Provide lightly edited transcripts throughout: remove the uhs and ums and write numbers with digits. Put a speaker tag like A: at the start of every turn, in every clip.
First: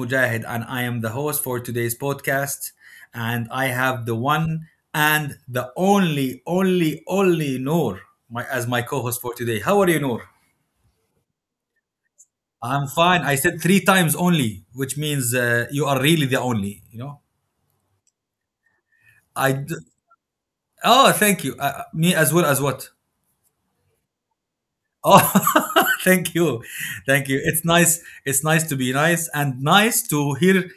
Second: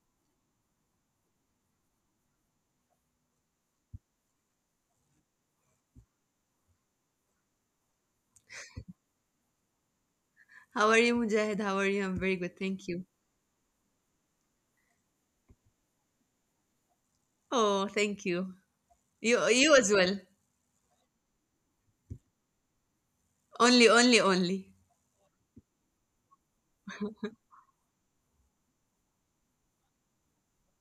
A: Mujahid, and I am the host for today's podcast. And I have the one and the only, only, only Noor as my co host for today. How are you, Noor?
B: How are you, Mujahid? How are you? I'm very good, thank
A: I'm
B: you.
A: fine. I said three times only, which means you are really the only, you know?
B: Oh, thank you. You,
A: I.
B: you
A: D-
B: as well.
A: oh, thank you. Me as well as what?
B: Only, only, only.
A: Oh, thank you. Thank you. It's nice. It's nice to be nice and nice to hear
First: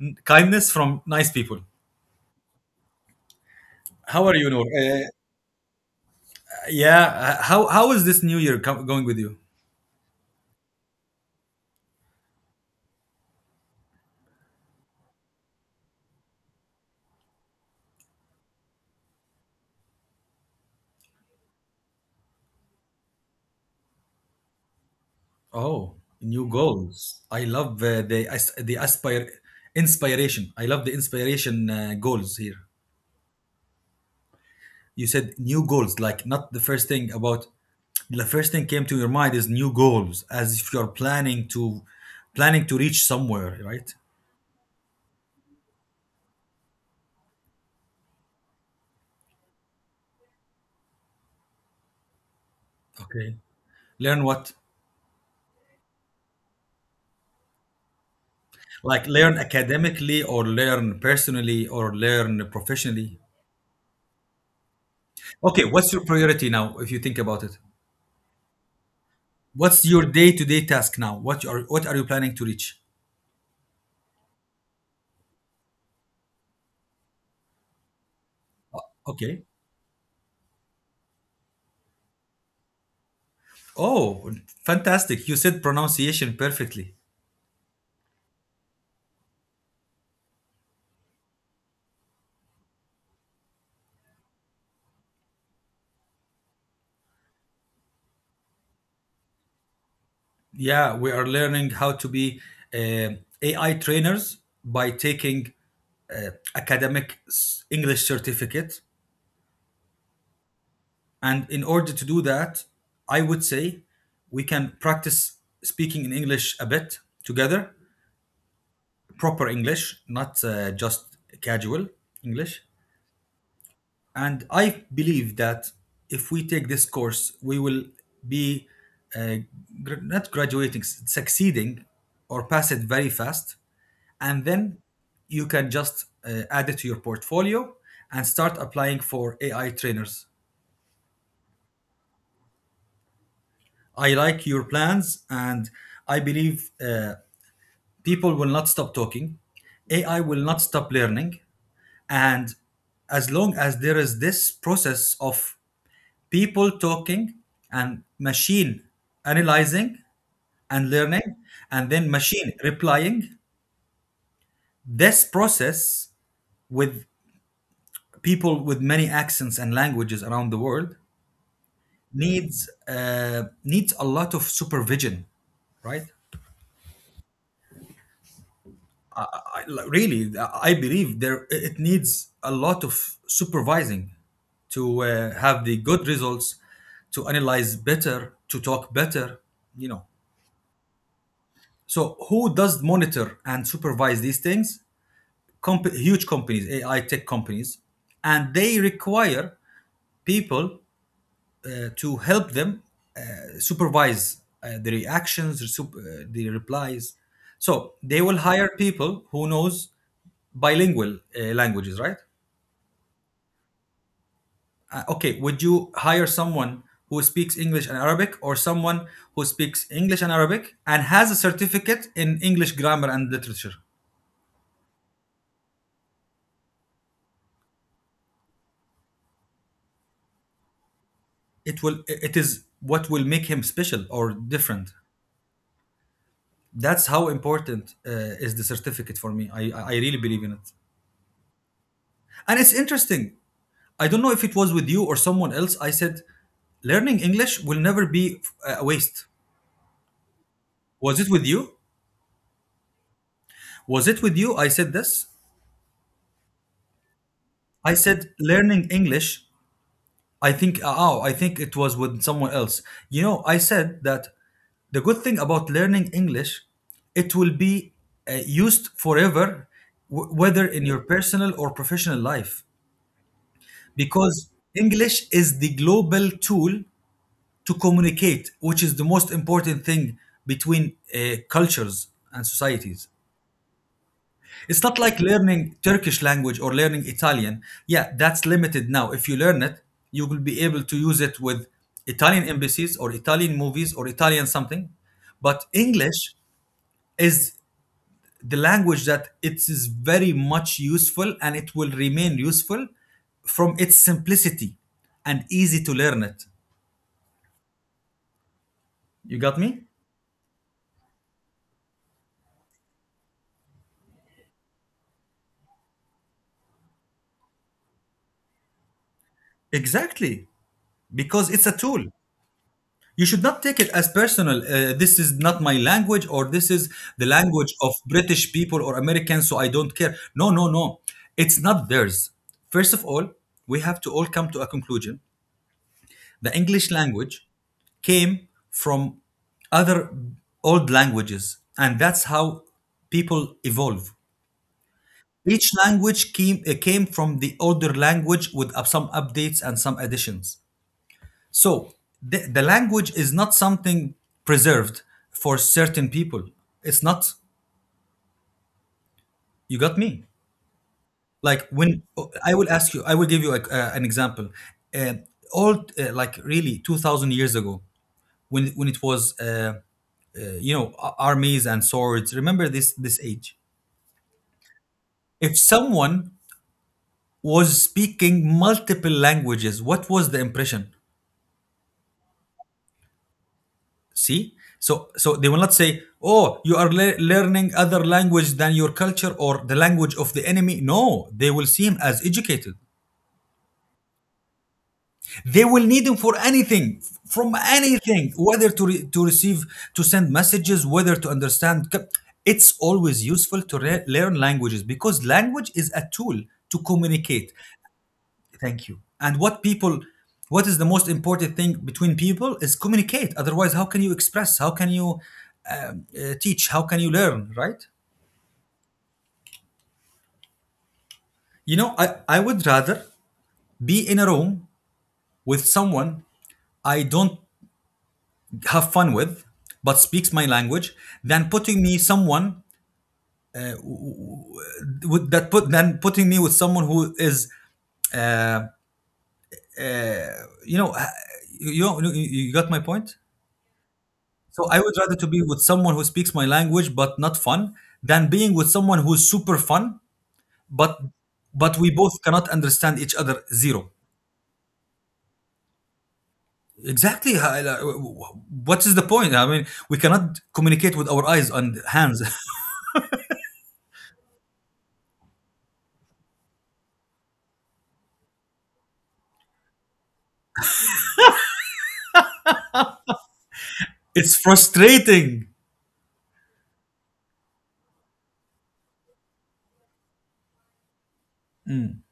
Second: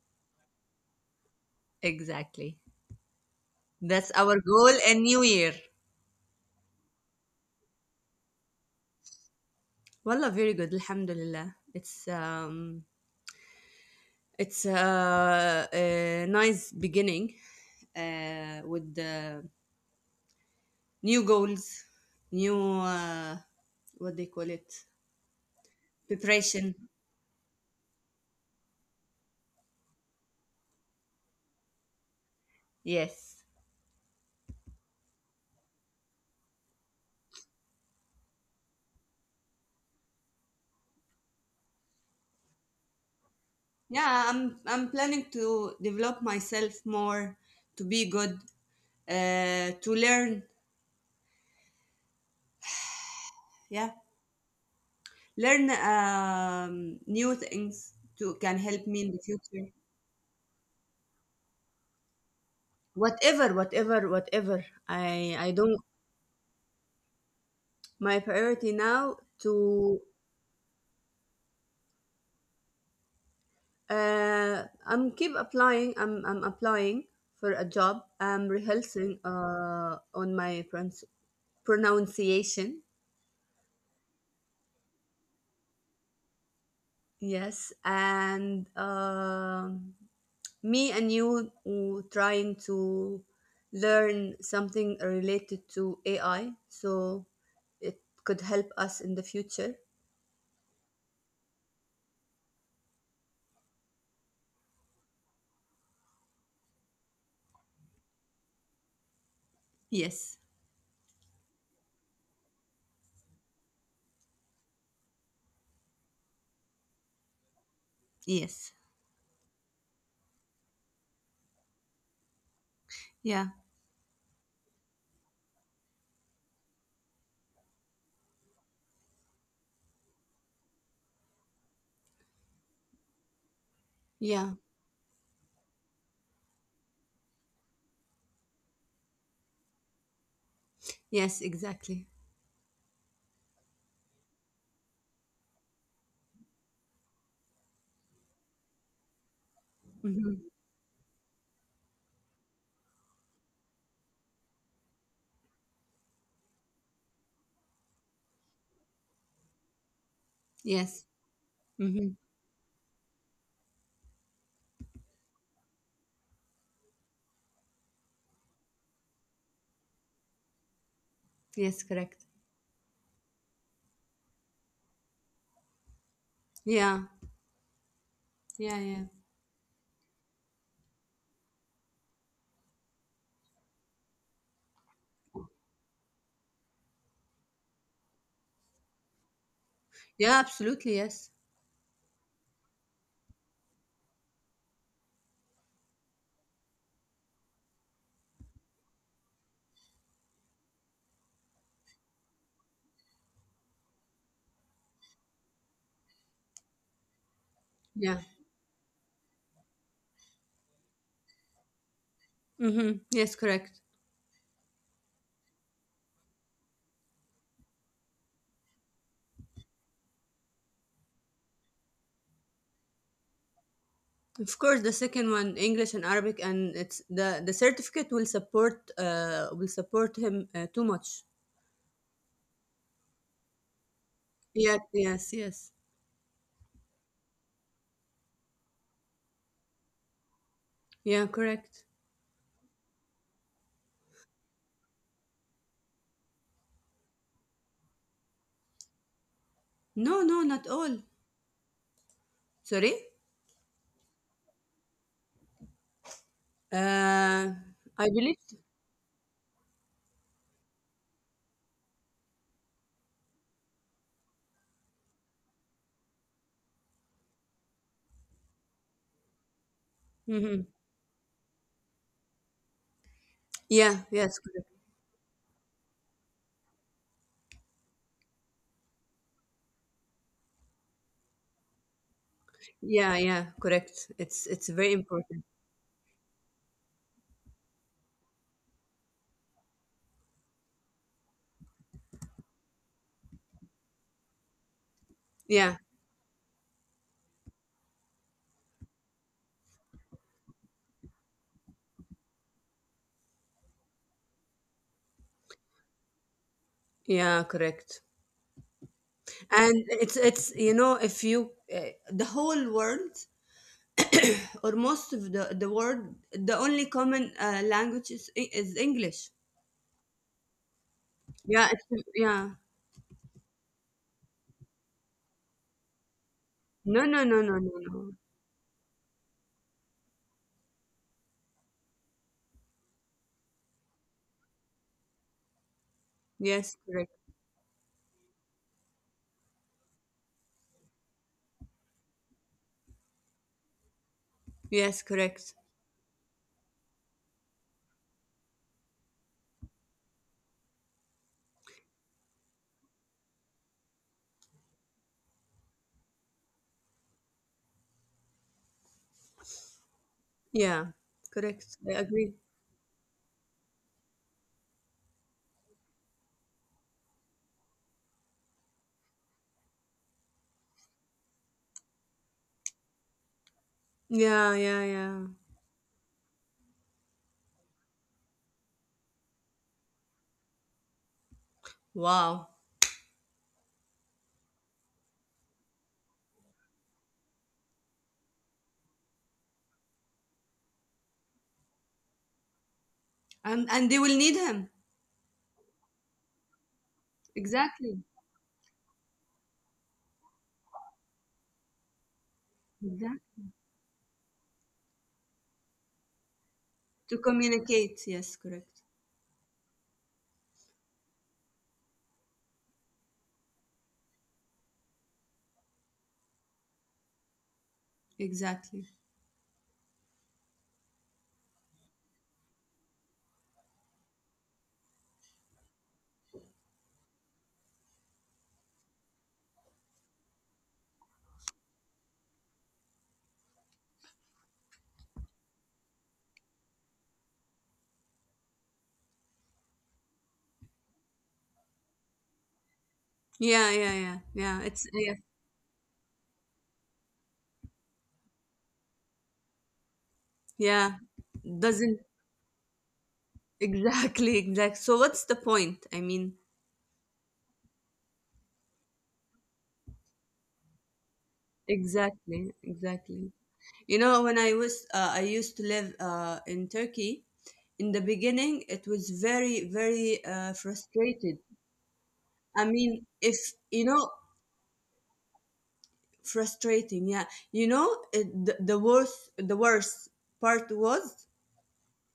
A: kindness from nice people.
B: Exactly. That's
A: How are
B: our
A: you, Noor?
B: goal and
A: Uh,
B: New Year.
A: yeah. uh, How how is this new year going with you?
B: Wallah, very good. Alhamdulillah. It's it's a nice beginning with the new goals, new what they call it,
A: Oh, new
B: preparation.
A: goals. I love the aspire inspiration. I love the inspiration goals here.
B: Yes.
A: You said new goals, like not the first thing came to your mind is new goals, as if you're planning to reach somewhere, right?
B: Yeah, I'm planning to develop myself more, to be good, to learn,
A: Okay.
B: yeah,
A: Learn what?
B: learn new things to can help me
A: Like
B: in the
A: learn
B: future.
A: academically or learn personally or learn professionally.
B: Whatever, I
A: Okay,
B: don't.
A: what's your priority now if you think about it?
B: My priority now
A: What's
B: to,
A: your day-to-day task now? What are you planning to reach?
B: I'm keep applying, I'm applying for a job. I'm rehearsing
A: Okay.
B: on my pronunciation.
A: Oh, fantastic! You said pronunciation perfectly.
B: Yes. And um, me and you were trying to learn something related to AI so it could help us in the future.
A: Yeah, we are learning how to be um AI trainers by taking uh, academic English certificate,
B: Yes.
A: and in order to do that, I would say we can practice speaking in English a bit together,
B: Yes.
A: proper English, not just casual English.
B: Yeah.
A: And I believe that if we take this course, we will be uh, not graduating, succeeding or pass it very fast. And
B: Yeah.
A: then you can just add it to your portfolio and start applying for AI trainers.
B: Yes, exactly.
A: I like your plans, and I believe people will not stop talking. AI will
B: Hmm.
A: not stop learning. And as long as there is this process of people talking and machine analyzing and
B: Yes.
A: learning and then
B: Hmm.
A: machine replying this process with people with many accents and languages around the world
B: Yes, correct.
A: needs a lot of supervision, right?
B: Yeah. Yeah, yeah.
A: I, like, really I believe there it needs a lot of supervising to have the good results to analyze better to talk better you know
B: Yeah, absolutely. Yes.
A: So who does monitor and supervise these things? Huge companies, AI tech companies, and they require people to help them uh, supervise the reactions, the replies. So they
B: Yeah.
A: will hire people who knows bilingual languages, right?
B: Hmm. Yes, correct.
A: Okay, would you hire someone who speaks English and Arabic, or someone who speaks English and Arabic and has a certificate in English grammar and literature?
B: Of course, the second one, English and Arabic, and it's the certificate will support, will support him too much.
A: It is what will make him special or
B: Yeah.
A: different.
B: Yes. Yes.
A: That's how important is the certificate for me. I really believe in it.
B: Yeah, correct.
A: And it's interesting. I don't know if it was with you or someone else. I said learning English will never be a waste.
B: No, no, not all.
A: was it with you
B: Sorry?
A: was it with you I said this?
B: Uh,
A: I
B: I
A: said
B: believe.
A: learning English. I think it was with someone else. You know, I said that the good thing about learning English, it will be used forever, whether
B: Hmm.
A: in your personal or professional life,
B: Yeah, yes,
A: because
B: correct.
A: English is the global tool to communicate, which is the most important thing between cultures and societies.
B: Yeah, yeah, correct. It's
A: It's
B: very
A: not like
B: important.
A: learning Turkish language or learning Italian. Yeah, that's limited now. If you learn it, you will be able to use it with Italian embassies or Italian movies or Italian something. But
B: Yeah,
A: English is the language that it is very much useful and it will remain useful from its simplicity and easy to learn it.
B: yeah, correct.
A: You got me?
B: And it's, it's if you, the whole world or most of the world, the only common language is English.
A: Exactly. Because it's a
B: Yeah, it's,
A: tool.
B: yeah.
A: You should not take it as personal. This is not my language, or this is
B: No, no,
A: the
B: no, no, no,
A: language of
B: no.
A: British people or Americans, so I don't care. No, no, no. It's not theirs. First of all, we have to all come to a conclusion. The
B: Yes,
A: English
B: correct.
A: language came from other old languages, and that's how people evolve.
B: Yes, correct.
A: Each language came from the older language with some updates and some additions. So the language is not something preserved for certain people. It's not. You got me.
B: Yeah,
A: Like
B: correct. I
A: when
B: agree.
A: I will ask you, I will give you an example. Uh, all like really 2,000 years ago, when it was armies and swords. Remember this age.
B: Yeah, yeah, yeah.
A: If someone was speaking multiple languages, what was the impression?
B: Wow.
A: See, so they will not say, "Oh, you are learning other language than your culture or the language of the enemy." No, they will see him as educated.
B: And they will need him.
A: They will need him for anything, from
B: Exactly.
A: anything, whether to receive, to send messages, whether to understand. It's always
B: Exactly.
A: useful to learn languages because language is a tool to
B: To
A: communicate.
B: communicate. Yes, correct.
A: Thank you. And what is the most important thing between people is communicate. Otherwise, how can you express? How can you teach? How can you learn? Right?
B: Exactly.
A: You know, I would rather be in a room with someone I don't have fun with, but speaks my language, than putting me someone uh, with that put than putting me with someone who is, uh, uh, you know, uh, you got my point.
B: Yeah, yeah, yeah. Yeah.
A: So I
B: It's
A: would
B: yeah.
A: rather to be with someone who speaks my language but not fun than being with someone who's super fun but
B: Yeah.
A: we
B: Doesn't.
A: both cannot understand each other. Zero.
B: Exactly, exact. So what's the point? I mean,
A: Exactly. What is the point? I mean, we cannot communicate with our eyes and hands.
B: exactly, exactly. You know, when I was, I used to live in Turkey, in the beginning it was very frustrated. I mean, if you know.
A: It's frustrating.
B: Frustrating, yeah. You know it, the worst part was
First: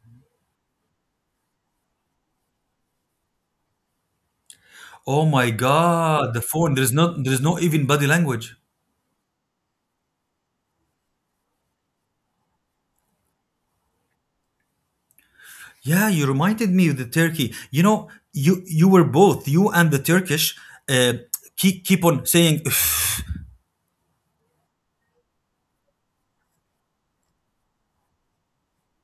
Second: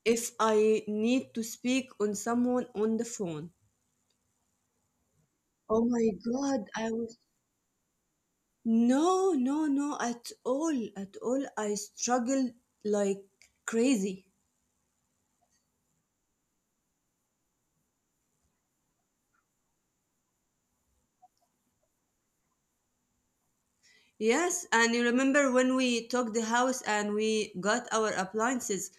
B: if I need to speak on someone on the phone.
A: Oh my
B: Oh my
A: God, the
B: god,
A: phone. There's
B: I was,
A: not. There's no even body language.
B: no, no, no, at all, at all. I struggled like crazy.
A: Yeah, you reminded me of the Turkey. You know, you you were both you and the Turkish uh, keep on saying.
B: Yes, and you remember when we took the house and we got our appliances.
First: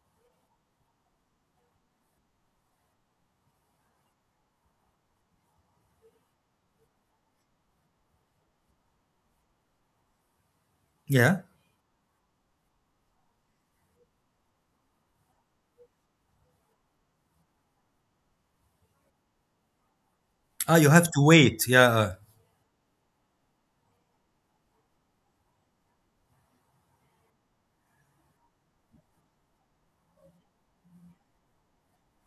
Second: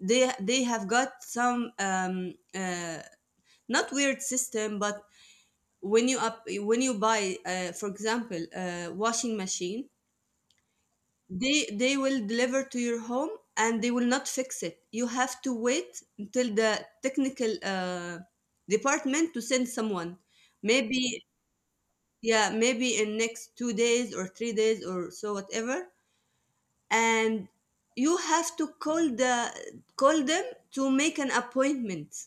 B: They have got some, not weird system, but when you up when you buy, for example, a washing machine,
A: Yeah.
B: they will deliver to your home, and they will not fix it. You have to wait until the technical department to send someone,
A: Ah, you
B: maybe,
A: have to wait. Yeah.
B: yeah, maybe in next 2 days or 3 days or so, whatever. And you have to call the, call them to make an appointment.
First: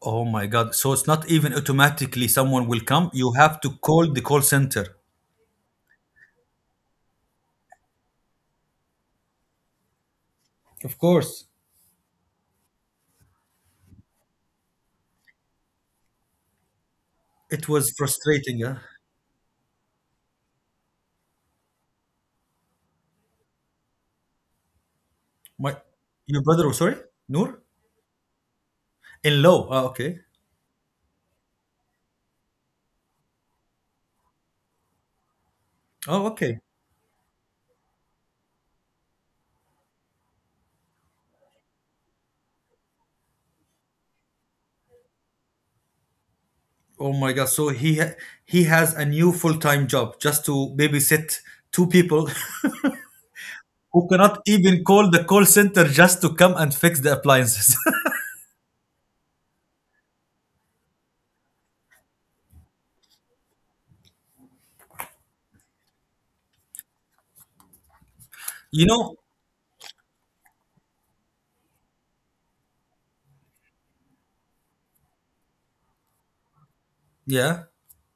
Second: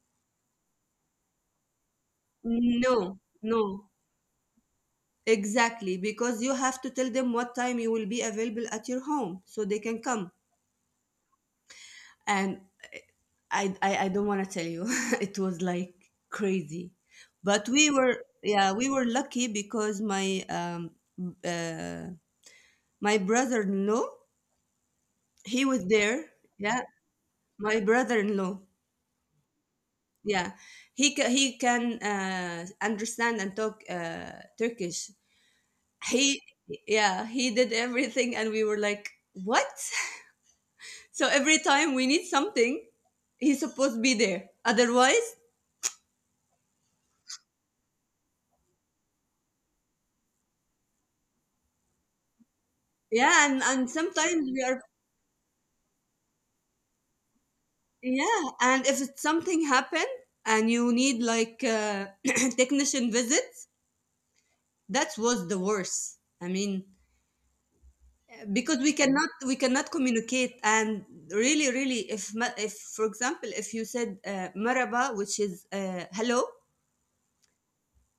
A: Oh my God. So it's not even automatically someone will
B: No,
A: come. You have
B: no.
A: to call the call center.
B: Exactly, because you have to tell them what time you will be available at your home so they can come.
A: Of course.
B: And eh, I don't want to tell you, it was like crazy. But
A: It
B: we
A: was
B: were,
A: frustrating.
B: yeah,
A: Yeah.
B: we were lucky because my uh, my brother-in-law, he
A: My,
B: was there.
A: your brother, was
B: Yeah,
A: sorry, Noor?
B: my brother-in-law.
A: In law. Ah, okay.
B: Yeah, he can understand and talk Turkish.
A: Oh,
B: He,
A: okay.
B: yeah, he did everything, and we were like, what? So every time we need something, he's supposed to be there. Otherwise,
A: Oh my God. So he has a new full-time job just to babysit two people
B: yeah, and
A: who cannot
B: sometimes we are,
A: even call the call center just to come and fix the appliances.
B: yeah, and if it's something happened and you need like, technician visits, that was the worst. I mean, because we
A: You know?
B: cannot we cannot communicate, and really, really, if if, for example, if you said maraba, which is, hello,
A: Yeah.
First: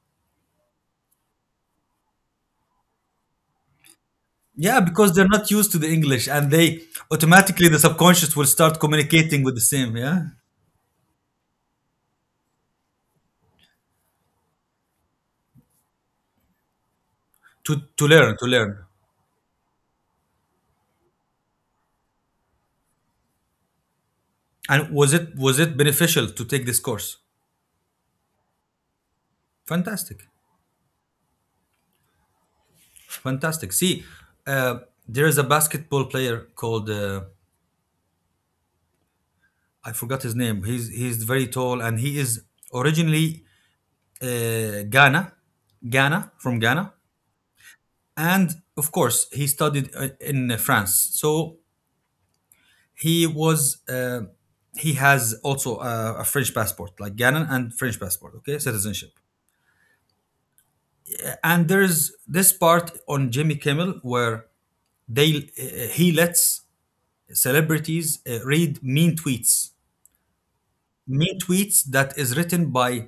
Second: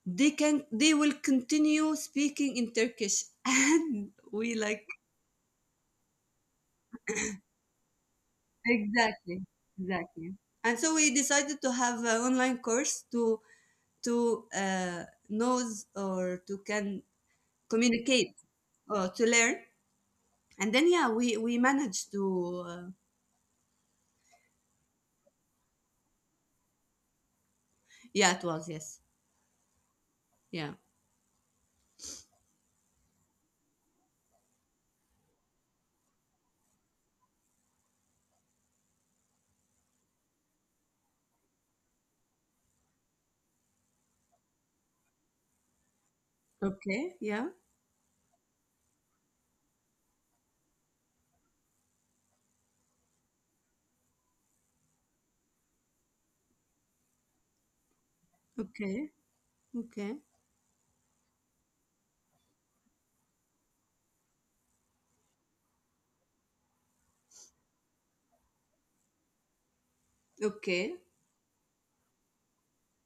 B: they can, they will continue speaking in Turkish, and we
A: Yeah,
B: like.
A: because they're not used to the English and they automatically the subconscious will start communicating
B: Exactly,
A: with the same, yeah?
B: exactly. And so we decided to have an online course to knows, or to can
A: To
B: communicate,
A: learn, to learn.
B: or to learn. And then, yeah, we managed to,
A: And was it beneficial to take this course?
B: yeah, it was, yes,
A: Fantastic.
B: yeah.
A: Fantastic. See, uh, there is a basketball player called I forgot his name. He's very tall and he is originally Ghana, Ghana from Ghana,
B: Okay, yeah,
A: and of course he studied in France. So he was uh, he has also a French passport, like Gannon and French passport, okay, citizenship.
B: okay, okay,
A: And there's this part on Jimmy Kimmel where they he lets celebrities read mean tweets,
B: okay.
A: that is written by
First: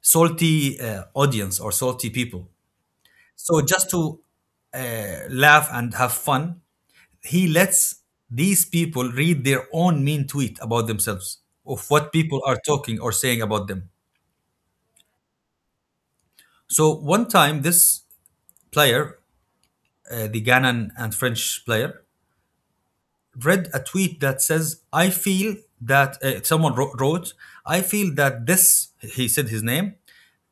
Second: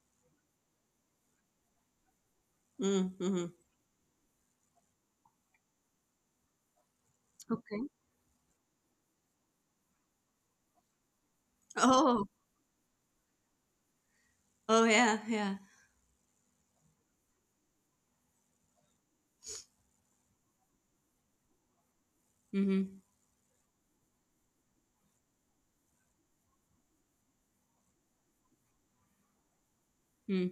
A: salty audience or salty people.
B: Mm-hmm.
A: So just to laugh and have fun, he
B: Okay.
A: lets these people read their own mean tweet about themselves of what
B: Oh,
A: people are talking or saying about them.
B: oh yeah, yeah.
A: So one time, this player, the Ghanaian and French player,
B: Mm-hmm.
A: read a tweet that says, "I feel that someone wrote, I feel that this," he said his name,
B: Mm.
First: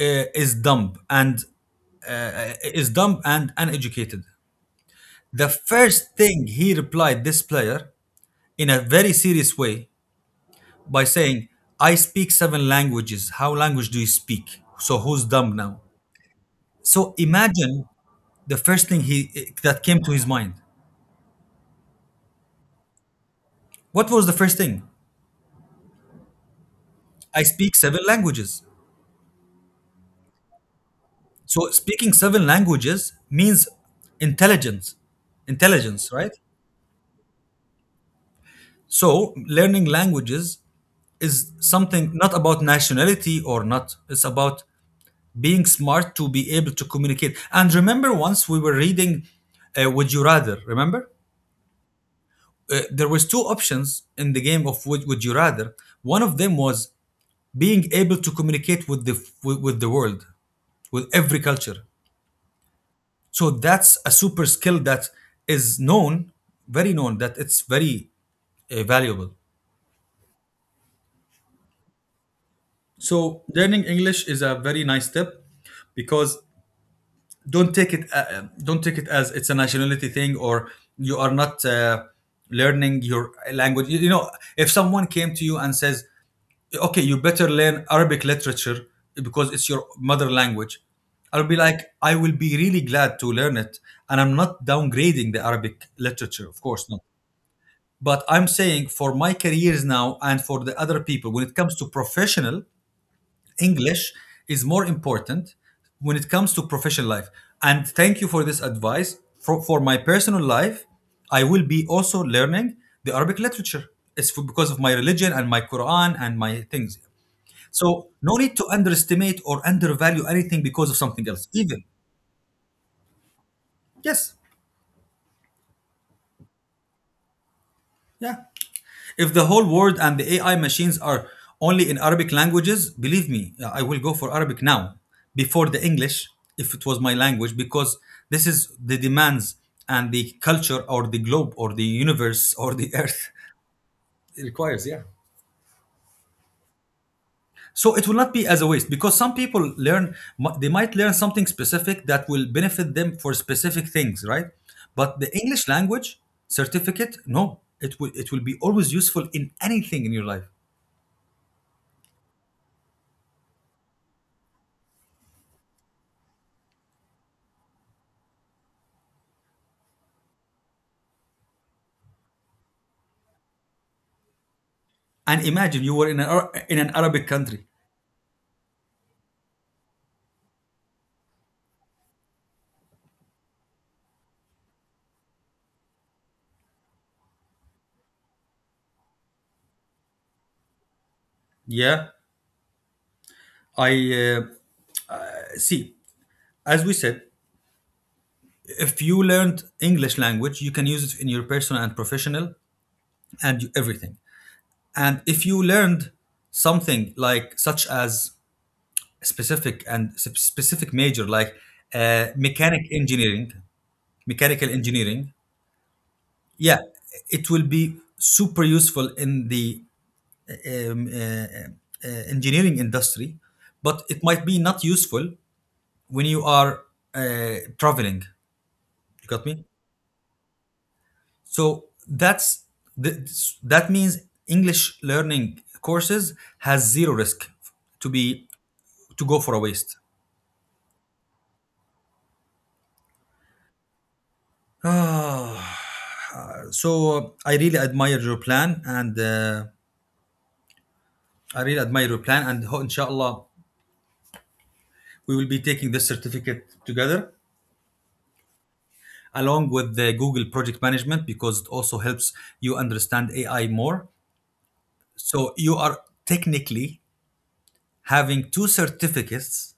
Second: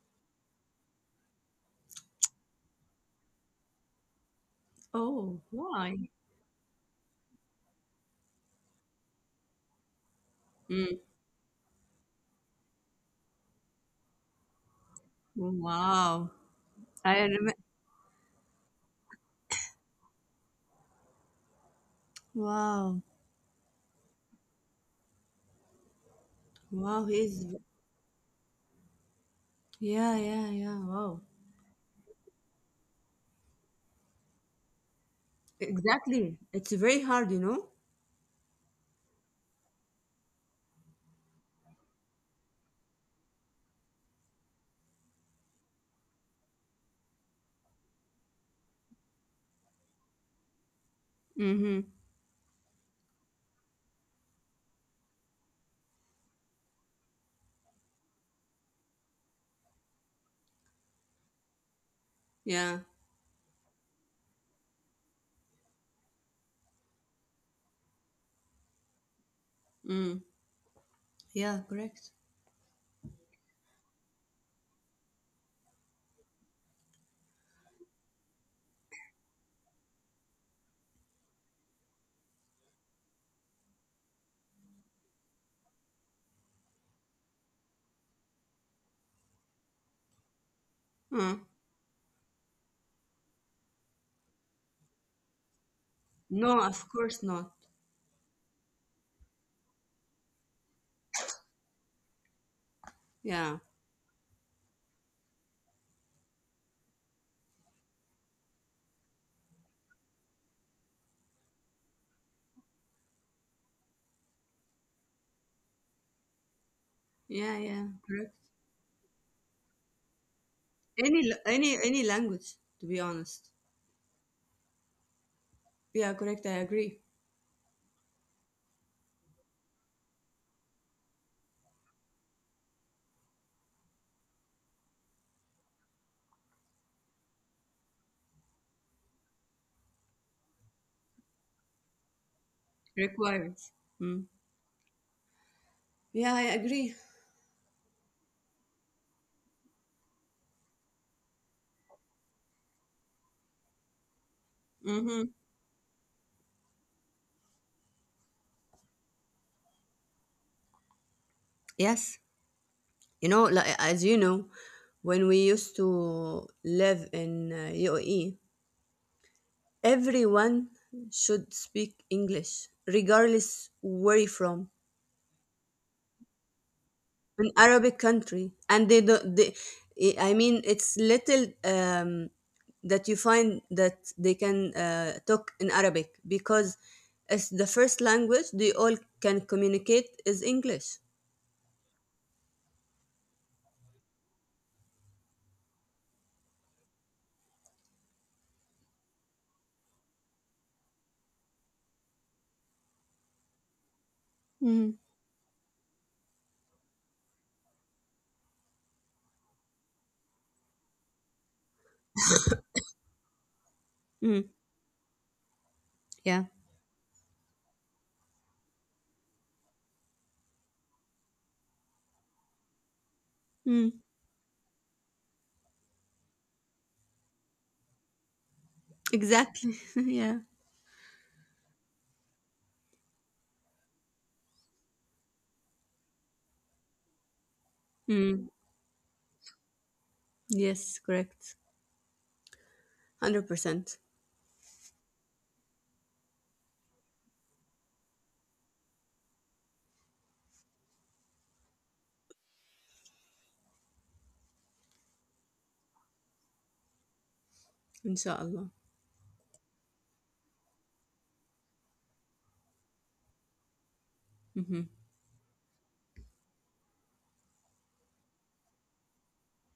A: "is dumb and uneducated."
B: Oh,
A: The
B: why?
A: first thing he replied, this player, in a very serious way,
B: Mm.
A: by saying, "I speak seven languages. How language do you speak? So who's dumb now?"
B: Wow.
A: So
B: I remember.
A: imagine the first thing he that came to his mind.
B: Wow.
A: What was the first thing?
B: Wow,
A: I
B: he's.
A: speak seven languages.
B: Yeah, yeah, yeah. Wow.
A: So speaking seven languages means intelligence. Intelligence, right?
B: Exactly. It's very hard, you know?
A: So learning languages is something not about nationality or not. It's about being smart to be able to communicate. And remember once we were reading Would You Rather, remember?
B: Mm-hmm.
A: There was two options in the game of Would You Rather. One of them was being able to communicate with with the world, with every culture.
B: Yeah.
A: So that's a super skill that is known very known that it's very valuable.
B: Mm. Yeah, correct.
A: So learning English is a very nice step because don't take it as it's a nationality thing or you are not learning your language. If someone came to you and says, "Okay, you better learn Arabic literature because it's your mother language,"
B: Uh,
A: I'll be like I will be really glad to learn it. And I'm not downgrading the Arabic literature, of
B: no,
A: course
B: of
A: not.
B: course not.
A: But I'm saying for my careers now and for the other people, when it comes to professional,
B: Yeah.
A: English is more important when it comes to professional life. And thank you for this advice. For my personal life, I will be also learning the Arabic literature. It's for, because of my religion and my Quran and my things.
B: Yeah, yeah,
A: So no
B: correct.
A: need to underestimate or undervalue anything because of something else. Even
B: Any language, to be honest.
A: yes,
B: Yeah, correct. I agree.
A: yeah. If the whole world and the AI machines are only in Arabic languages, believe me, yeah, I will go for Arabic now before the English if it was my language because this is the demands and the culture or the globe or the universe or the earth
B: Required. Mm.
A: requires. Yeah.
B: Yeah, I agree.
A: So it will not be as a waste because some people learn, they might learn something specific that will benefit them for specific things, right?
B: Mm-hmm.
A: But the English language certificate, no, it will be always useful in anything in your life.
B: Yes. You know, like, as you know, when we used to live in UAE, everyone should speak English, regardless where you're from.
A: And imagine you were in an Arabic
B: An
A: country.
B: Arabic country, and they don't. They, I mean, it's little, that you find that they can talk in Arabic because it's the first language. They all can communicate is English.
A: Yeah, I uh, see. As we said, if you learned English language, you can use it in your personal and professional and everything.
B: Mm,
A: And if you learned something like such as specific and specific major like mechanic engineering,
B: mm,
A: mechanical engineering,
B: yeah.
A: yeah, it will be super useful in the engineering industry,
B: Mm,
A: but it might be not useful when you are traveling. You got me?
B: exactly. yeah.
A: So that's that means English learning courses has zero risk to be
B: Mm,
A: to go for a waste.
B: yes, correct. 100 percent,
A: Ah, so I really admire your plan, and I really admire your plan, and ho- inshallah we will be taking this certificate together
B: inshallah.
A: along with the Google Project Management because it also helps you understand AI more.
B: Hmm.
A: So you are technically having two certificates.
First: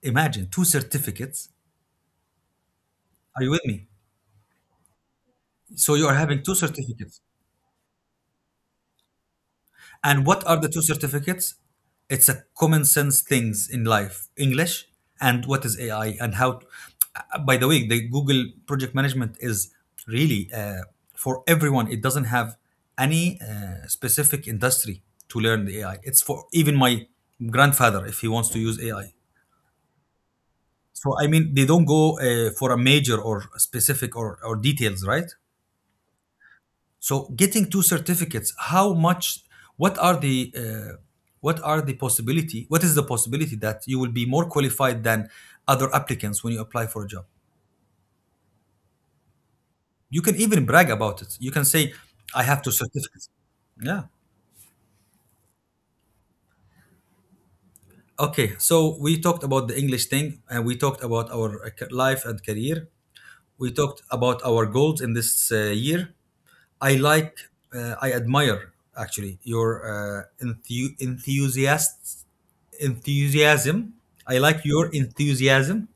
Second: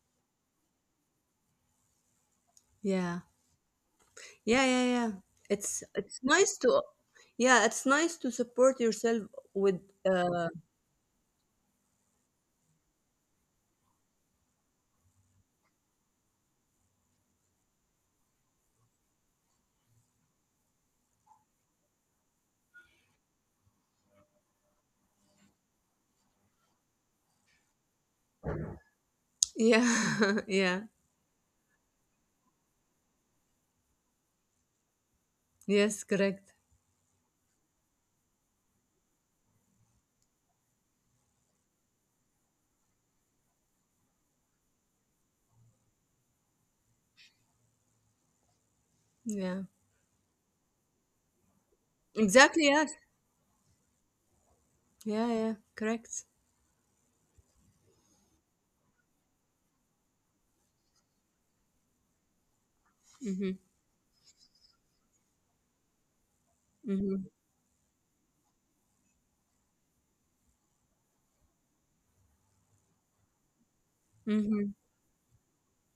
A: Imagine two certificates.
B: Yeah.
A: Are you with me?
B: Yeah, yeah, yeah.
A: So you are
B: It's
A: having two
B: nice to,
A: certificates.
B: yeah, it's nice to support yourself with,
A: And what
B: uh
A: are the two certificates? It's a common sense things in life, English and what is AI and how. By the way, the Google project management is really for everyone. It doesn't have any specific industry to learn the AI. It's for even my grandfather if he wants to use AI.
B: yeah, yeah.
A: So I mean, they don't go for a major or specific or details, right?
B: Yes, correct.
A: So getting two certificates, how much? What are the possibility? What is the possibility that you will be more qualified than other applicants when you apply for a job?
B: Yeah.
A: You can even brag about it. You can say, "I have
B: Exactly,
A: two
B: yes.
A: certificates." Yeah.
B: Yeah, yeah, correct.
A: Okay. So we talked about the English thing, and we talked about our life and career.
B: Mhm.
A: We talked about our goals in this year. I
B: Mhm.
A: like, I admire actually your uh, enthu- enthusiasm enthusiasm. I like
B: Mhm.
A: your enthusiasm.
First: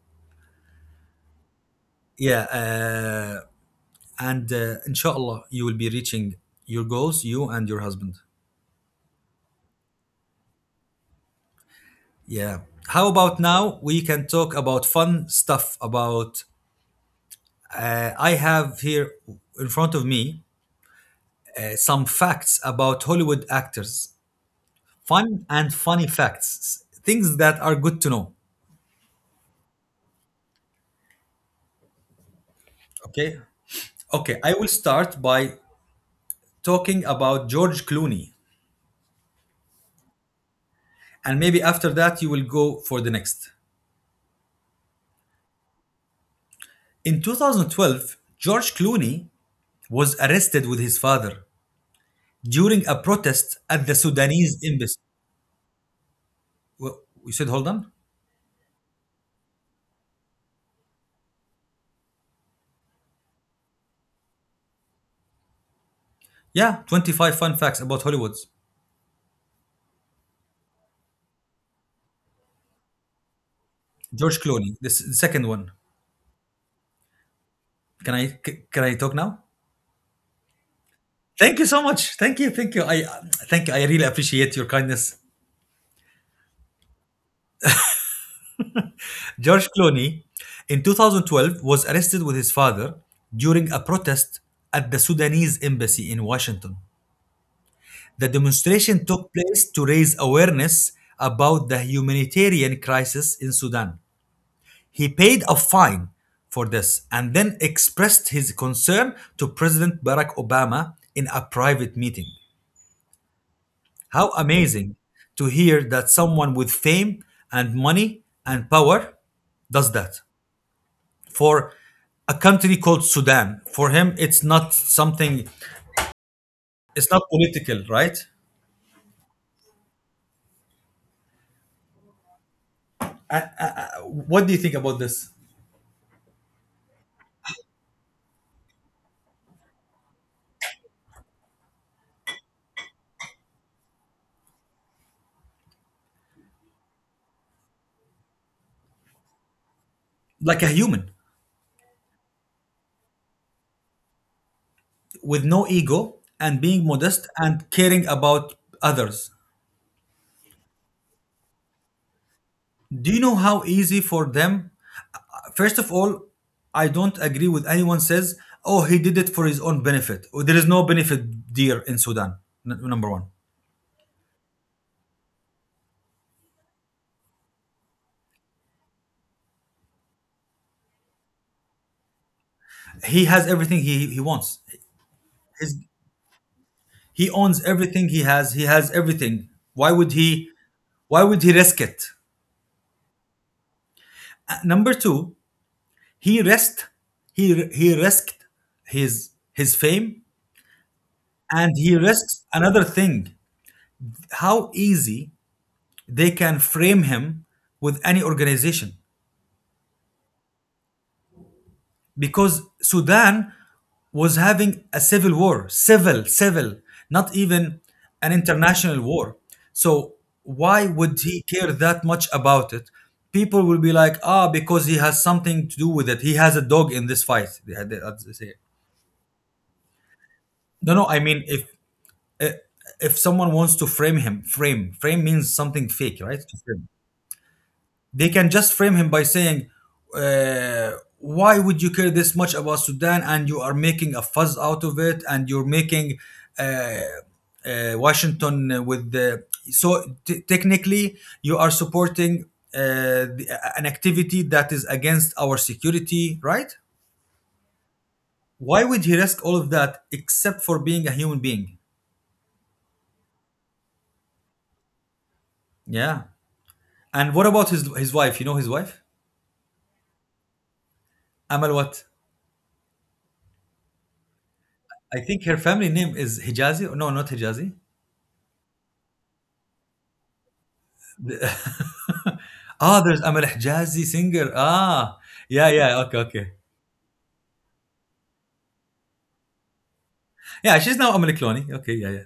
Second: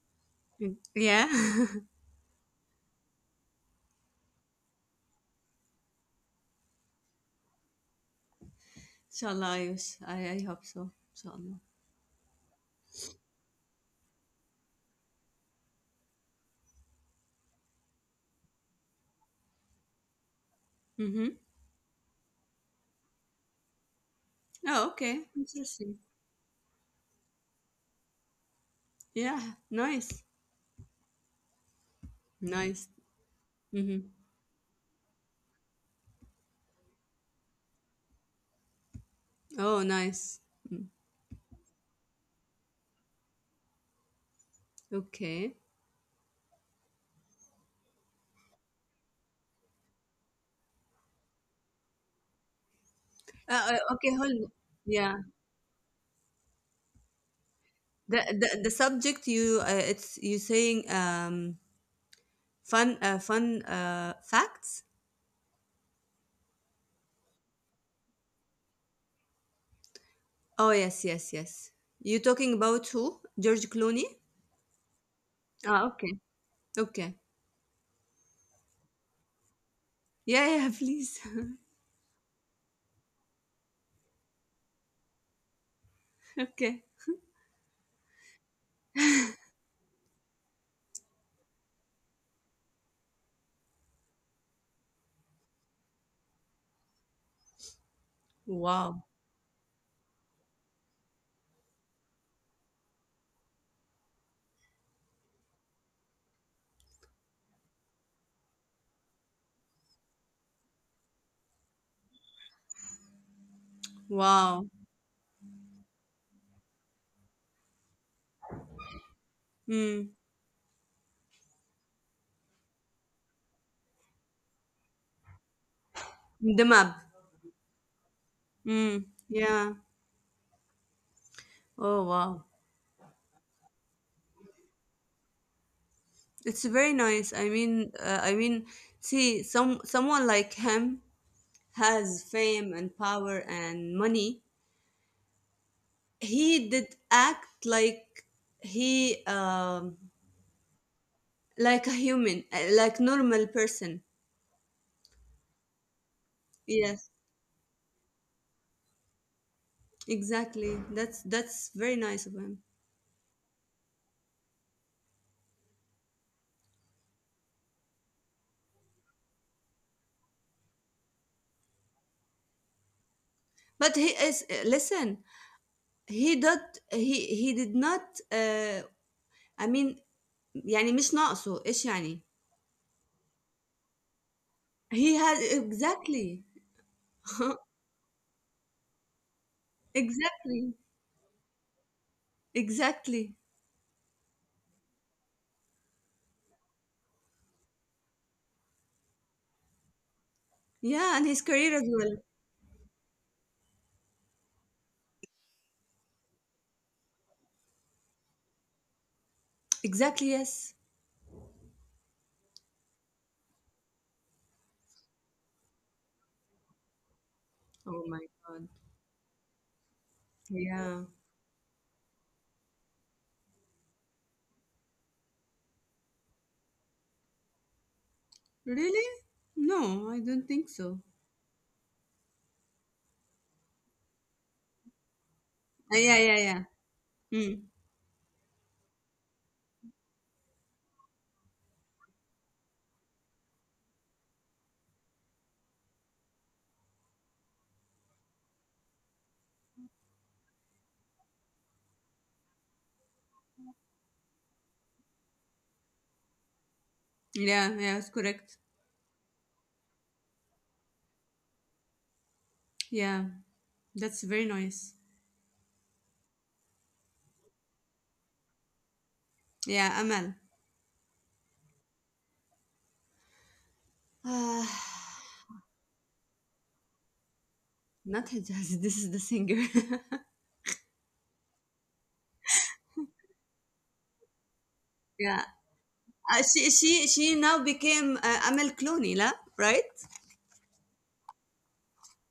B: Mm. Yeah.
A: Yeah, and inshallah, you will be reaching your goals, you and your husband.
B: Inshallah, yes. I hope so. Inshallah.
A: Yeah. How about now we can talk about fun stuff? About I have here in front of me
B: Mhm.
A: some facts about Hollywood actors,
B: Oh, okay.
A: fun and
B: Interesting.
A: funny facts, things that are good to know.
B: Yeah, nice. Nice.
A: Okay.
B: Mhm.
A: Okay. I will start by talking about George Clooney,
B: Oh, nice.
A: and maybe after that you will go for the next.
B: Okay.
A: In 2012, George Clooney was arrested with his father during a protest at the
B: Okay, hold
A: Sudanese
B: on.
A: embassy.
B: Yeah.
A: Well, you said hold on?
B: The subject you, it's you saying, fun, fun, facts.
A: Yeah, 25 fun facts about Hollywood.
B: Oh yes, yes, yes. You talking about who? George Clooney?
A: George Clooney, this the second one.
B: Ah, okay. Okay.
A: Can I can I talk now?
B: Yeah, yeah, please.
A: Thank you so much. Thank you. Thank you. I thank you. I really appreciate your kindness.
B: Okay.
A: George Clooney in 2012 was arrested with his father during a protest at the Sudanese embassy in Washington. The demonstration
B: Wow.
A: took place to raise awareness about the humanitarian crisis in Sudan. He paid a fine for this and then expressed his concern to President Barack Obama in a private meeting. How
B: Wow.
A: amazing to hear that someone with fame and money and power does
B: Mm.
A: that for a country called Sudan. For him, it's not something,
B: The map.
A: it's not political, right?
B: Mm. Yeah. Oh wow.
A: What do you think about this?
B: It's very nice. I mean, I mean see, some someone like him has fame and power and money, he did act like, he
A: Like a human.
B: like a human, like normal person.
A: With no ego and being
B: Yes,
A: modest and caring about others.
B: exactly. That's very nice of him.
A: Do you know how easy for them? First of all, I don't agree with anyone says, "Oh, he did it for his own benefit." Oh, there is no benefit, dear, in Sudan. Number one,
B: But he is, listen, he did, he did not, uh, I mean يعني مش ناقصه ايش يعني.
A: he has everything he wants.
B: He had,
A: His,
B: exactly.
A: he owns everything he has. He has everything. Why would he?
B: Exactly.
A: Why would he risk it?
B: Exactly.
A: Number two, he risked he risked his fame,
B: Yeah, and his
A: and
B: career as
A: he
B: well.
A: risks another thing. How easy they can frame him with any organization,
B: Exactly, yes.
A: because Sudan was having a civil war, civil, not
B: Oh my
A: even
B: god.
A: an international war. So
B: Yeah,
A: why would he care that much about it? People will be like, ah, because he has something to do with it, he has a dog in this fight. Had. That's what they say.
B: really? No, I don't think so.
A: No, no, I mean if eh, if someone wants to frame him, frame means something
B: Yeah,
A: fake,
B: yeah,
A: right?
B: yeah. Mm.
A: They can just frame him by saying, uh, "Why would you care this much about Sudan? And you are making a fuss out of it, and you're making uh, Washington with the." So technically, you are supporting uh, the, an activity that is against our security, right?
B: Yeah, yeah, it's correct.
A: Why would he risk all of that except for being a human being?
B: Yeah, that's very nice.
A: Yeah. And what about his wife? You know his wife?
B: Yeah, Amal.
A: Amal what?
B: Uh,
A: I think her family name is Hijazi. No, not Hijazi.
B: not Hijaz, this is the singer.
A: Ah, there's Amal Hijazi singer. Ah,
B: Yeah.
A: yeah, yeah. Okay, okay.
B: She she now became, Amal Clooney, la? Right?
A: Yeah, she's now Amal Clooney. Okay, yeah, yeah.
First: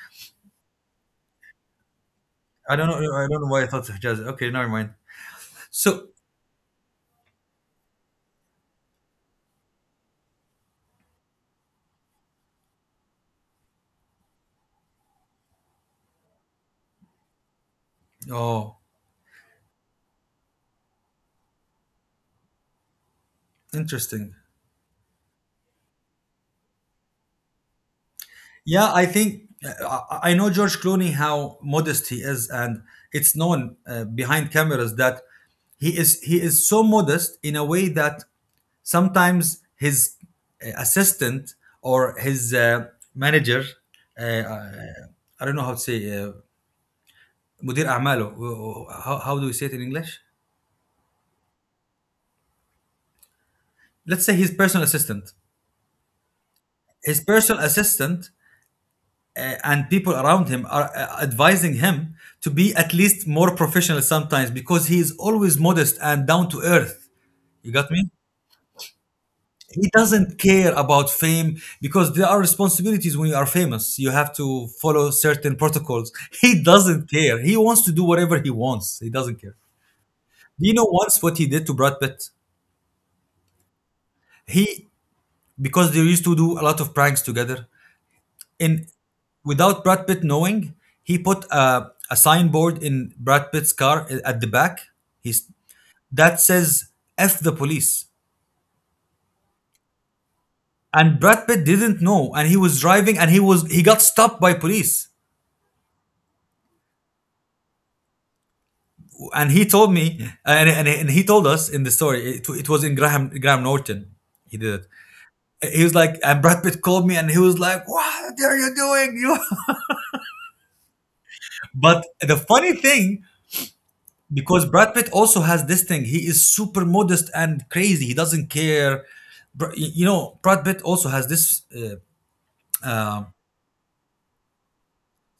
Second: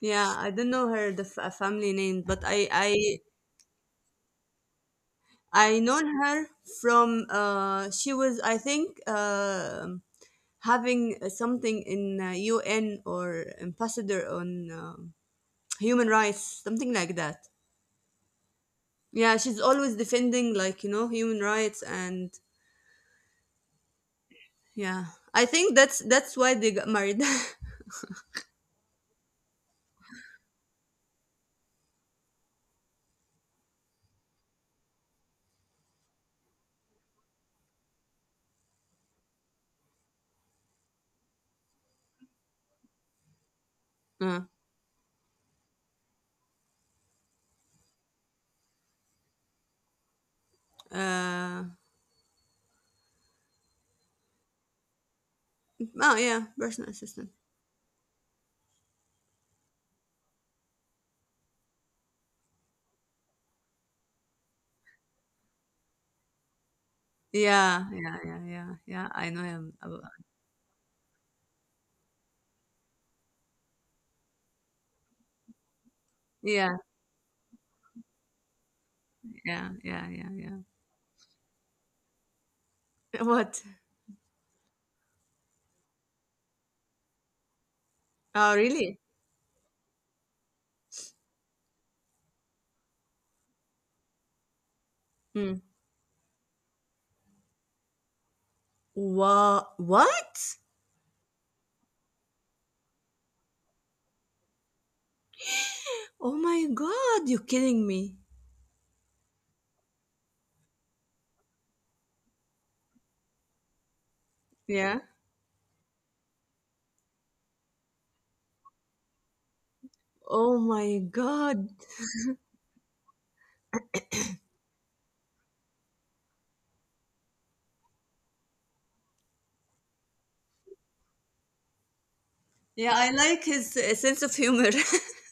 B: Yeah, I don't know her the family name, but I
A: I don't know.
B: I
A: I don't know why I thought Hijazi. Okay, never mind.
B: I
A: So,
B: known her from, she was, I think, having something in, UN or ambassador on, human rights, something like that.
A: oh,
B: Yeah, she's always defending, like, you know, human rights. And
A: interesting.
B: yeah, I think that's why they got married.
A: Yeah, I think I know George Clooney how modest he is, and it's known behind cameras that he is so modest in a way that sometimes his assistant or his manager, uh,
B: uh,
A: I I don't know how to say. Uh, مدير اعماله, how do we say it in English?
B: uh
A: Let's say his personal assistant.
B: oh yeah, personal
A: His
B: assistant.
A: personal assistant and people around him are advising him to be at least more professional sometimes, because he is always modest and down to earth. You got
B: yeah
A: me?
B: yeah yeah yeah yeah I know him
A: He
B: about.
A: doesn't care about fame because there are responsibilities. When you are famous, you have to follow certain protocols. He
B: yeah
A: doesn't care. He wants to do whatever he wants. He doesn't care.
B: yeah yeah yeah
A: Do
B: yeah
A: you know once what he did to Brad Pitt?
B: What?
A: He, because they used to do a lot of pranks together
B: Oh
A: in,
B: really?
A: without Brad Pitt knowing, he put a signboard in Brad Pitt's car eh, at the back. He's
B: Mm.
A: that says F the police.
B: What, what?
A: And Brad Pitt didn't know, and he was driving, and he got stopped by police.
B: Oh my god, you're kidding me.
A: And he told me, and he told us in the story, it was in Graham Norton. He did it.
B: Yeah.
A: Eh, he was like, and Brad Pitt called me, and he was like, "What are you doing?" You.
B: Oh my god.
A: But the funny thing, because Brad Pitt also has this thing. He is super modest and crazy. He doesn't care. You know, Brad Pitt also has this
B: Yeah, I
A: um,
B: like his, sense of humor.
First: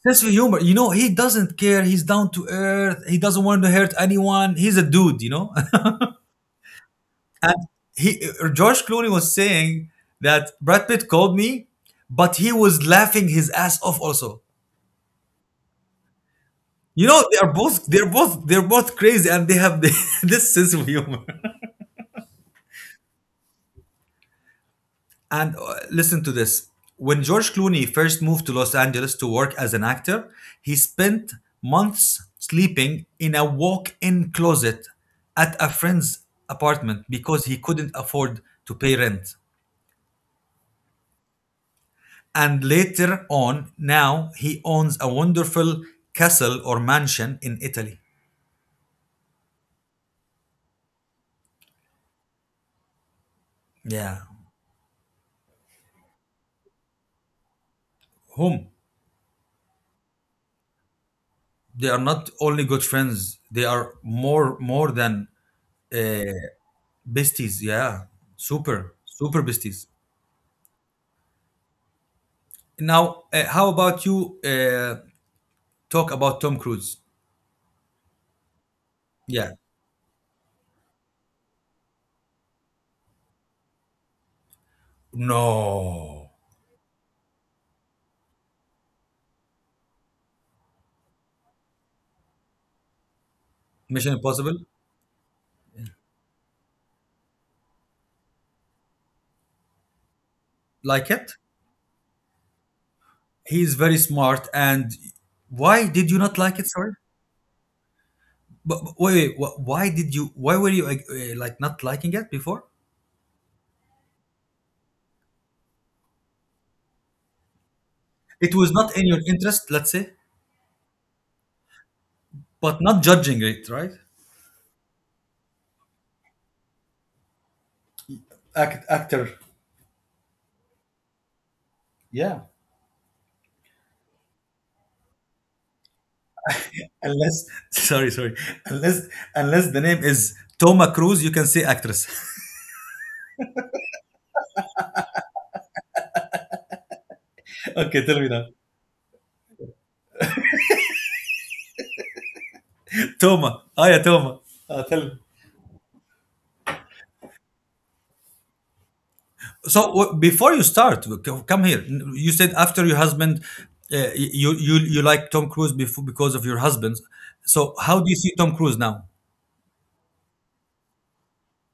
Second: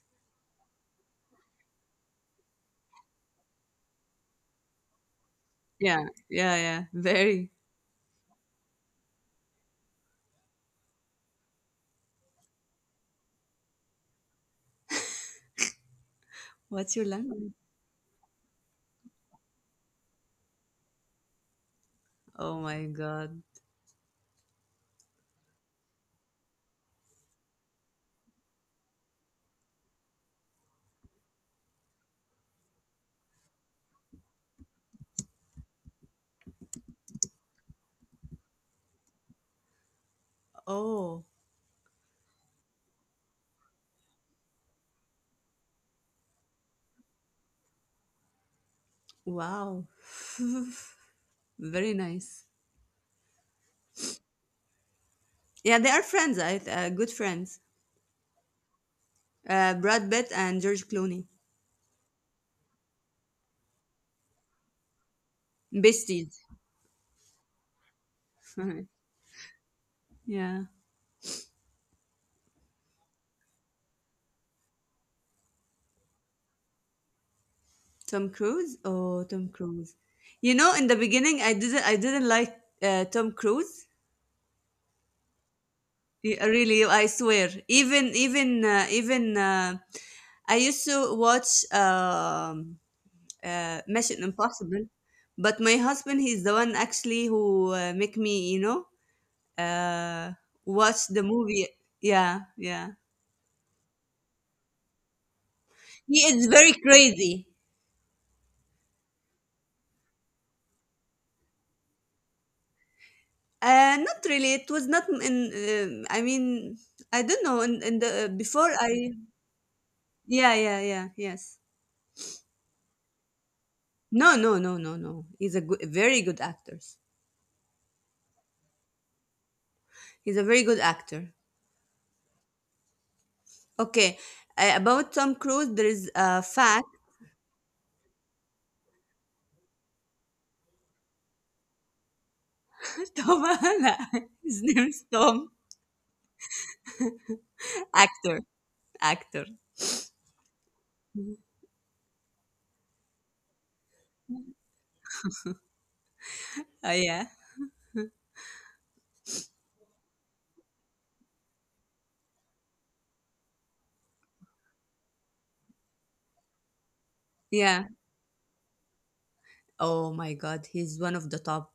A: sense of humor. You know, he doesn't care. He's down to earth. He doesn't want to hurt anyone. He's a dude. You know,
B: Yeah. Yeah, yeah, very.
A: he George Clooney was saying that Brad Pitt called me, but he was laughing his ass off. Also,
B: What's your
A: you know, they
B: language?
A: are both, they're both crazy, and they have the, this sense of humor.
B: Oh my god.
A: And listen to this. When George Clooney first moved to Los Angeles to work as an actor, he spent months sleeping in a walk in closet at a friend's apartment because he couldn't afford to pay rent.
B: Oh,
A: And later on, now he owns a wonderful castle or mansion in Italy.
B: wow. Very nice.
A: Yeah.
B: Yeah, they are friends, I, uh, good friends.
A: Whom?
B: Brad Pitt and George Clooney.
A: They are not only good friends, they are more, more than uh,
B: Besties.
A: besties. Yeah. Super, super besties.
B: Yeah.
A: Now, how about you talk about Tom Cruise?
B: Tom Cruise? Oh, Tom
A: Yeah.
B: Cruise. You know, in the beginning, I didn't like, Tom Cruise.
A: No.
B: Really, I swear. Even, even, even. I used to watch,
A: Mission
B: Mission
A: Impossible?
B: Impossible, but my husband, he's the one actually who, make me, you know, uh,
A: Like
B: watch
A: it?
B: the movie. Yeah, yeah.
A: He is very smart. And why did you
B: He
A: not like
B: is
A: it?
B: very
A: Sorry.
B: crazy.
A: But wait, wait, why did you, why were you like not liking it before?
B: Uh, not really. It was not in, I mean I don't know, in the,
A: It was
B: before
A: not in
B: I,
A: your interest, let's say,
B: yeah, yeah, yeah, yes.
A: but not judging it, right?
B: No, no, no, no, no, he's a good, very good actor.
A: Act, actor.
B: He's a very good actor.
A: Yeah.
B: Okay. Uh, about Tom Cruise there is a fact.
A: Unless, sorry, sorry. Unless, unless the name is Toma Cruise, you can say actress.
B: Tom. His name is Tom.
A: Okay, tell me now.
B: Actor, actor.
A: Toma. Oh yeah, Toma. Tell him.
B: Oh yeah,
A: So before you start, come here. You said after your husband, uh, you you like Tom Cruise before because of your husband. So
B: yeah.
A: how do you see Tom Cruise now?
B: Oh my God, he's one of the top.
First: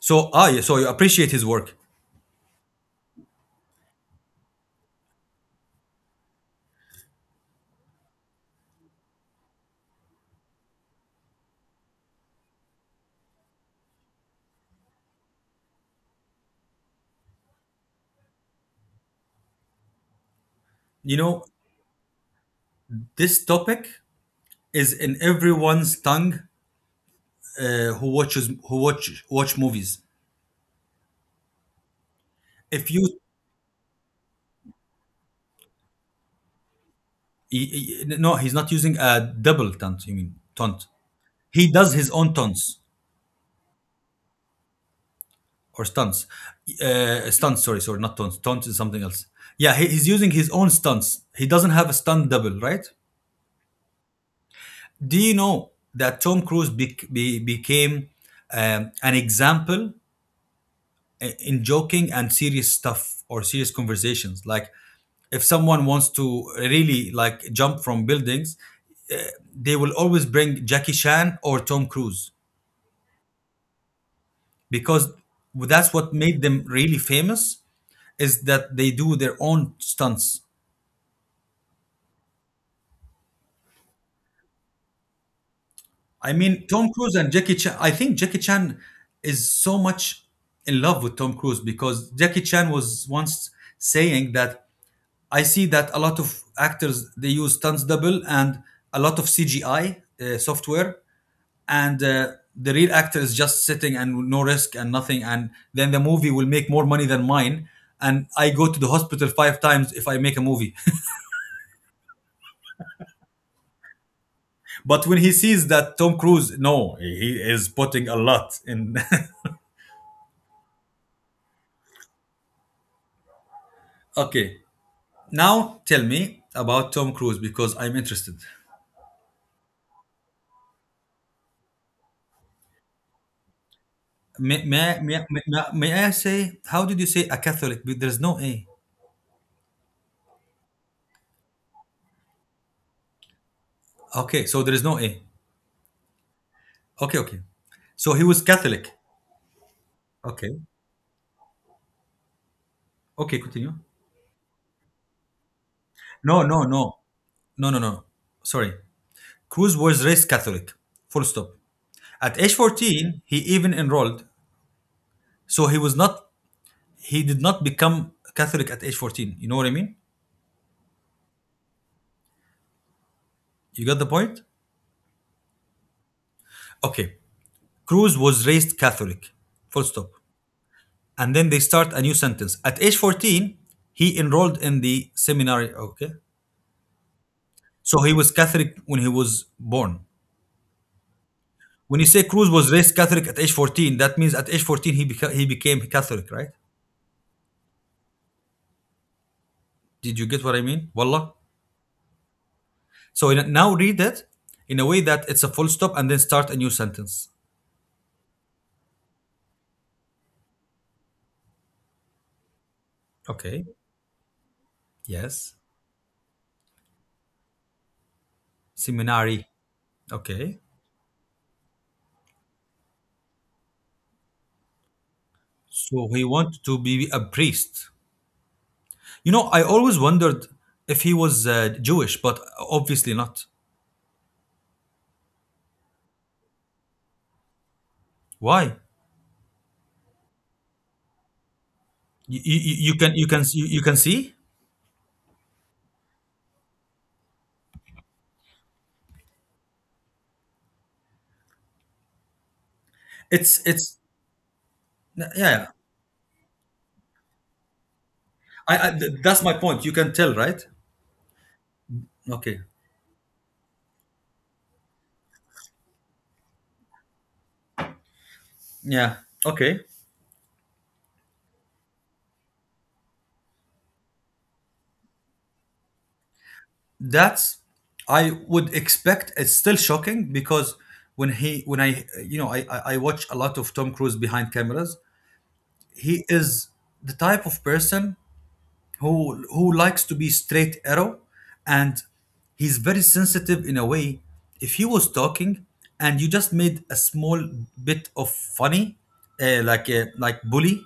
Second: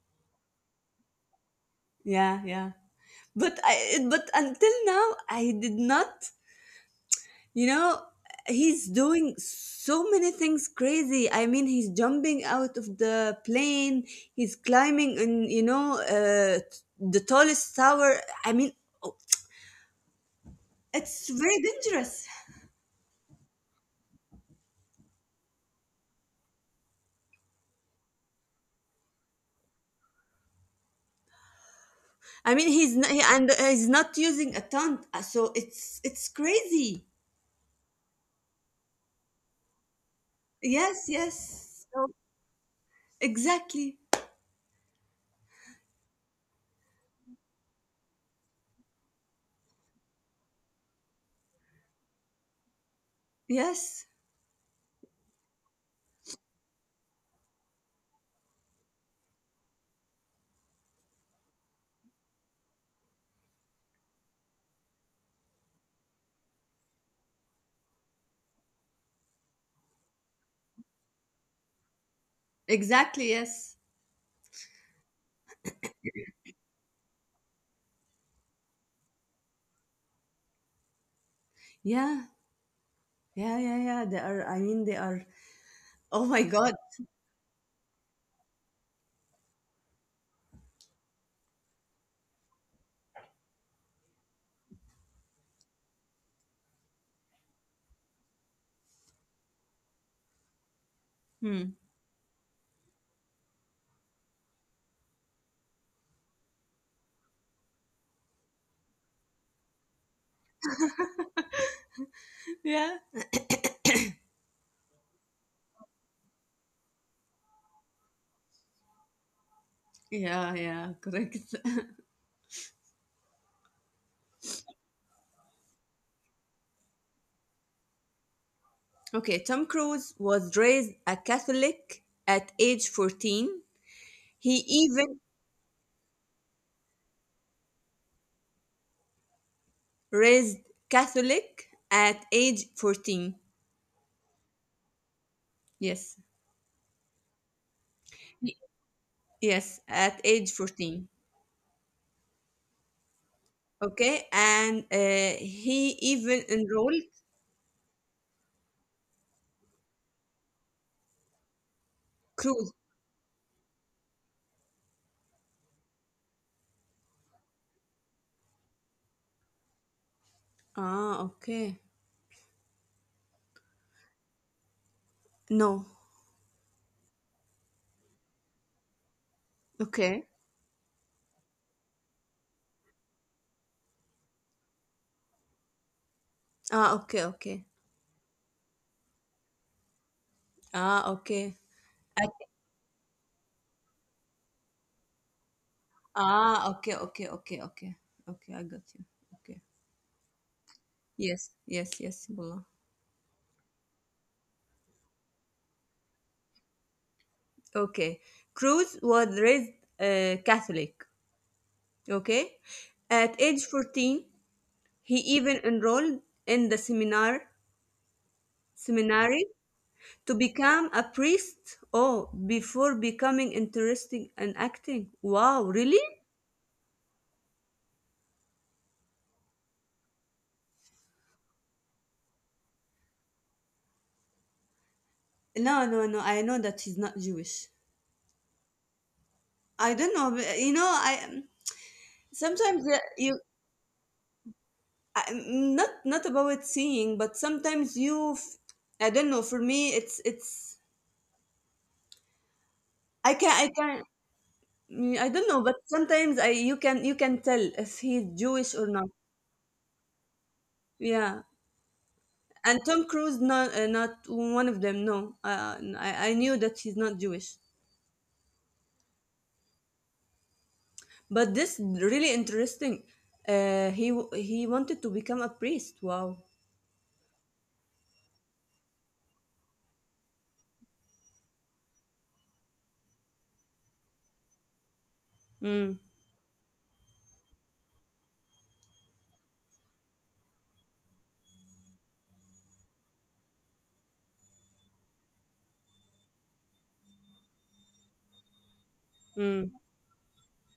A: So ah yeah, so you appreciate his work.
B: Yeah, yeah. But I, but until now, I did not. You know, he's doing so many things crazy. I mean, he's jumping out of the plane. He's climbing in, you know, the tallest tower. I mean, oh,
A: You
B: it's
A: know
B: very dangerous.
A: this topic is in everyone's tongue who watches who watch movies.
B: I mean,
A: If you
B: he's not using a ton, so it's crazy.
A: no, he's not using a double taunt. You mean taunt?
B: Yes,
A: He
B: yes,
A: does his
B: so,
A: own taunts.
B: exactly.
A: Or stunts. Stunts, sorry, sorry, not taunts. Taunts is something else. Yeah, he's using his own stunts. He doesn't have a stunt double, right?
B: Yes,
A: Do you know that Tom Cruise became an example in joking and serious stuff or serious conversations? Like, if someone wants to really like jump from buildings, they will always bring Jackie Chan or Tom Cruise
B: exactly. Yes.
A: because that's what made them really famous is that they do their own stunts.
B: Yeah. Yeah. Yeah. Yeah. They are, I mean, they are, oh
A: I
B: my
A: mean,
B: God.
A: Tom Cruise and Jackie Chan. I think Jackie Chan is so much in love with Tom Cruise because Jackie Chan was once saying that I see that a lot of actors they use stunts double and a lot of CGI software,
B: Hmm.
A: and the real actor is just sitting and no risk and nothing, and then the movie will make more money than mine. And I go to the hospital five times if I make a movie.
B: Yeah.
A: But when he sees that Tom Cruise, no, he is putting a lot in.
B: Yeah. Yeah. Correct.
A: Okay, now tell me about Tom Cruise because I'm interested.
B: Okay. Tom Cruise was raised a Catholic at age 14. He
A: May, may, may,
B: even
A: may, may I say, how did you say a Catholic? But there's no A.
B: raised Catholic at age 14.
A: Okay, so there is no A.
B: Yes.
A: Okay, okay. So he was
B: He-
A: Catholic.
B: Yes. At
A: Okay,
B: age 14.
A: okay, continue.
B: Okay. And he even
A: No, no, no,
B: enrolled.
A: no. Sorry. Cruz was raised Catholic. Full stop. At age
B: Cruise.
A: 14, he even enrolled. So he was not, he did not become Catholic at age 14. You know what I mean?
B: Ah, okay.
A: You got the point?
B: No.
A: Okay. Cruz was raised Catholic. Full stop.
B: Okay.
A: And then they start a new sentence. At age 14, he enrolled in the seminary. Okay.
B: Ah, okay, okay.
A: So he was Catholic when he was born.
B: Ah, okay.
A: When you say
B: I,
A: Cruz was raised Catholic at age 14, that means at age 14 he he became Catholic, right?
B: ah, okay, okay, okay, okay. Okay, I got you. Okay.
A: Did you get what I mean? Wallah.
B: Yes, yes, yes, Mullah.
A: So in, now read it in a way that it's a full stop and then start a new sentence.
B: Okay. Cruz was raised, Catholic. Okay. At
A: Okay.
B: age 14, he
A: Yes.
B: even enrolled in the
A: Seminary.
B: seminary, to
A: Okay.
B: become a priest. Oh, before becoming interested in acting. Wow,
A: So
B: really?
A: he wanted to be a priest. You know, I always wondered if he was Jewish, but obviously not.
B: No, no, no. I know that she's not Jewish.
A: Why?
B: I don't know. But, you know, I
A: you, you,
B: sometimes,
A: you can
B: you
A: you can see
B: not not about seeing, but sometimes you I don't know, for me it's, i can
A: it's
B: i can mm,
A: yeah,
B: I don't know,
A: yeah.
B: but sometimes I you can, you can tell if he's Jewish
A: I,
B: or
A: I
B: not.
A: th- that's my point, you can tell, right?
B: Yeah.
A: Okay,
B: And Tom Cruise, not, not one of them, no, I knew that he's not Jewish,
A: yeah. Okay,
B: but this really interesting. Uh, he wanted to become a priest. Wow.
A: that's, I would expect, it's still shocking because when I you know, I watch a lot of Tom Cruise behind cameras.
B: Mm,
A: He is the type of person who likes to be straight arrow, and he's very sensitive in a way. If he was talking and you just made a small bit of funny
B: mm,
A: like a, like bully,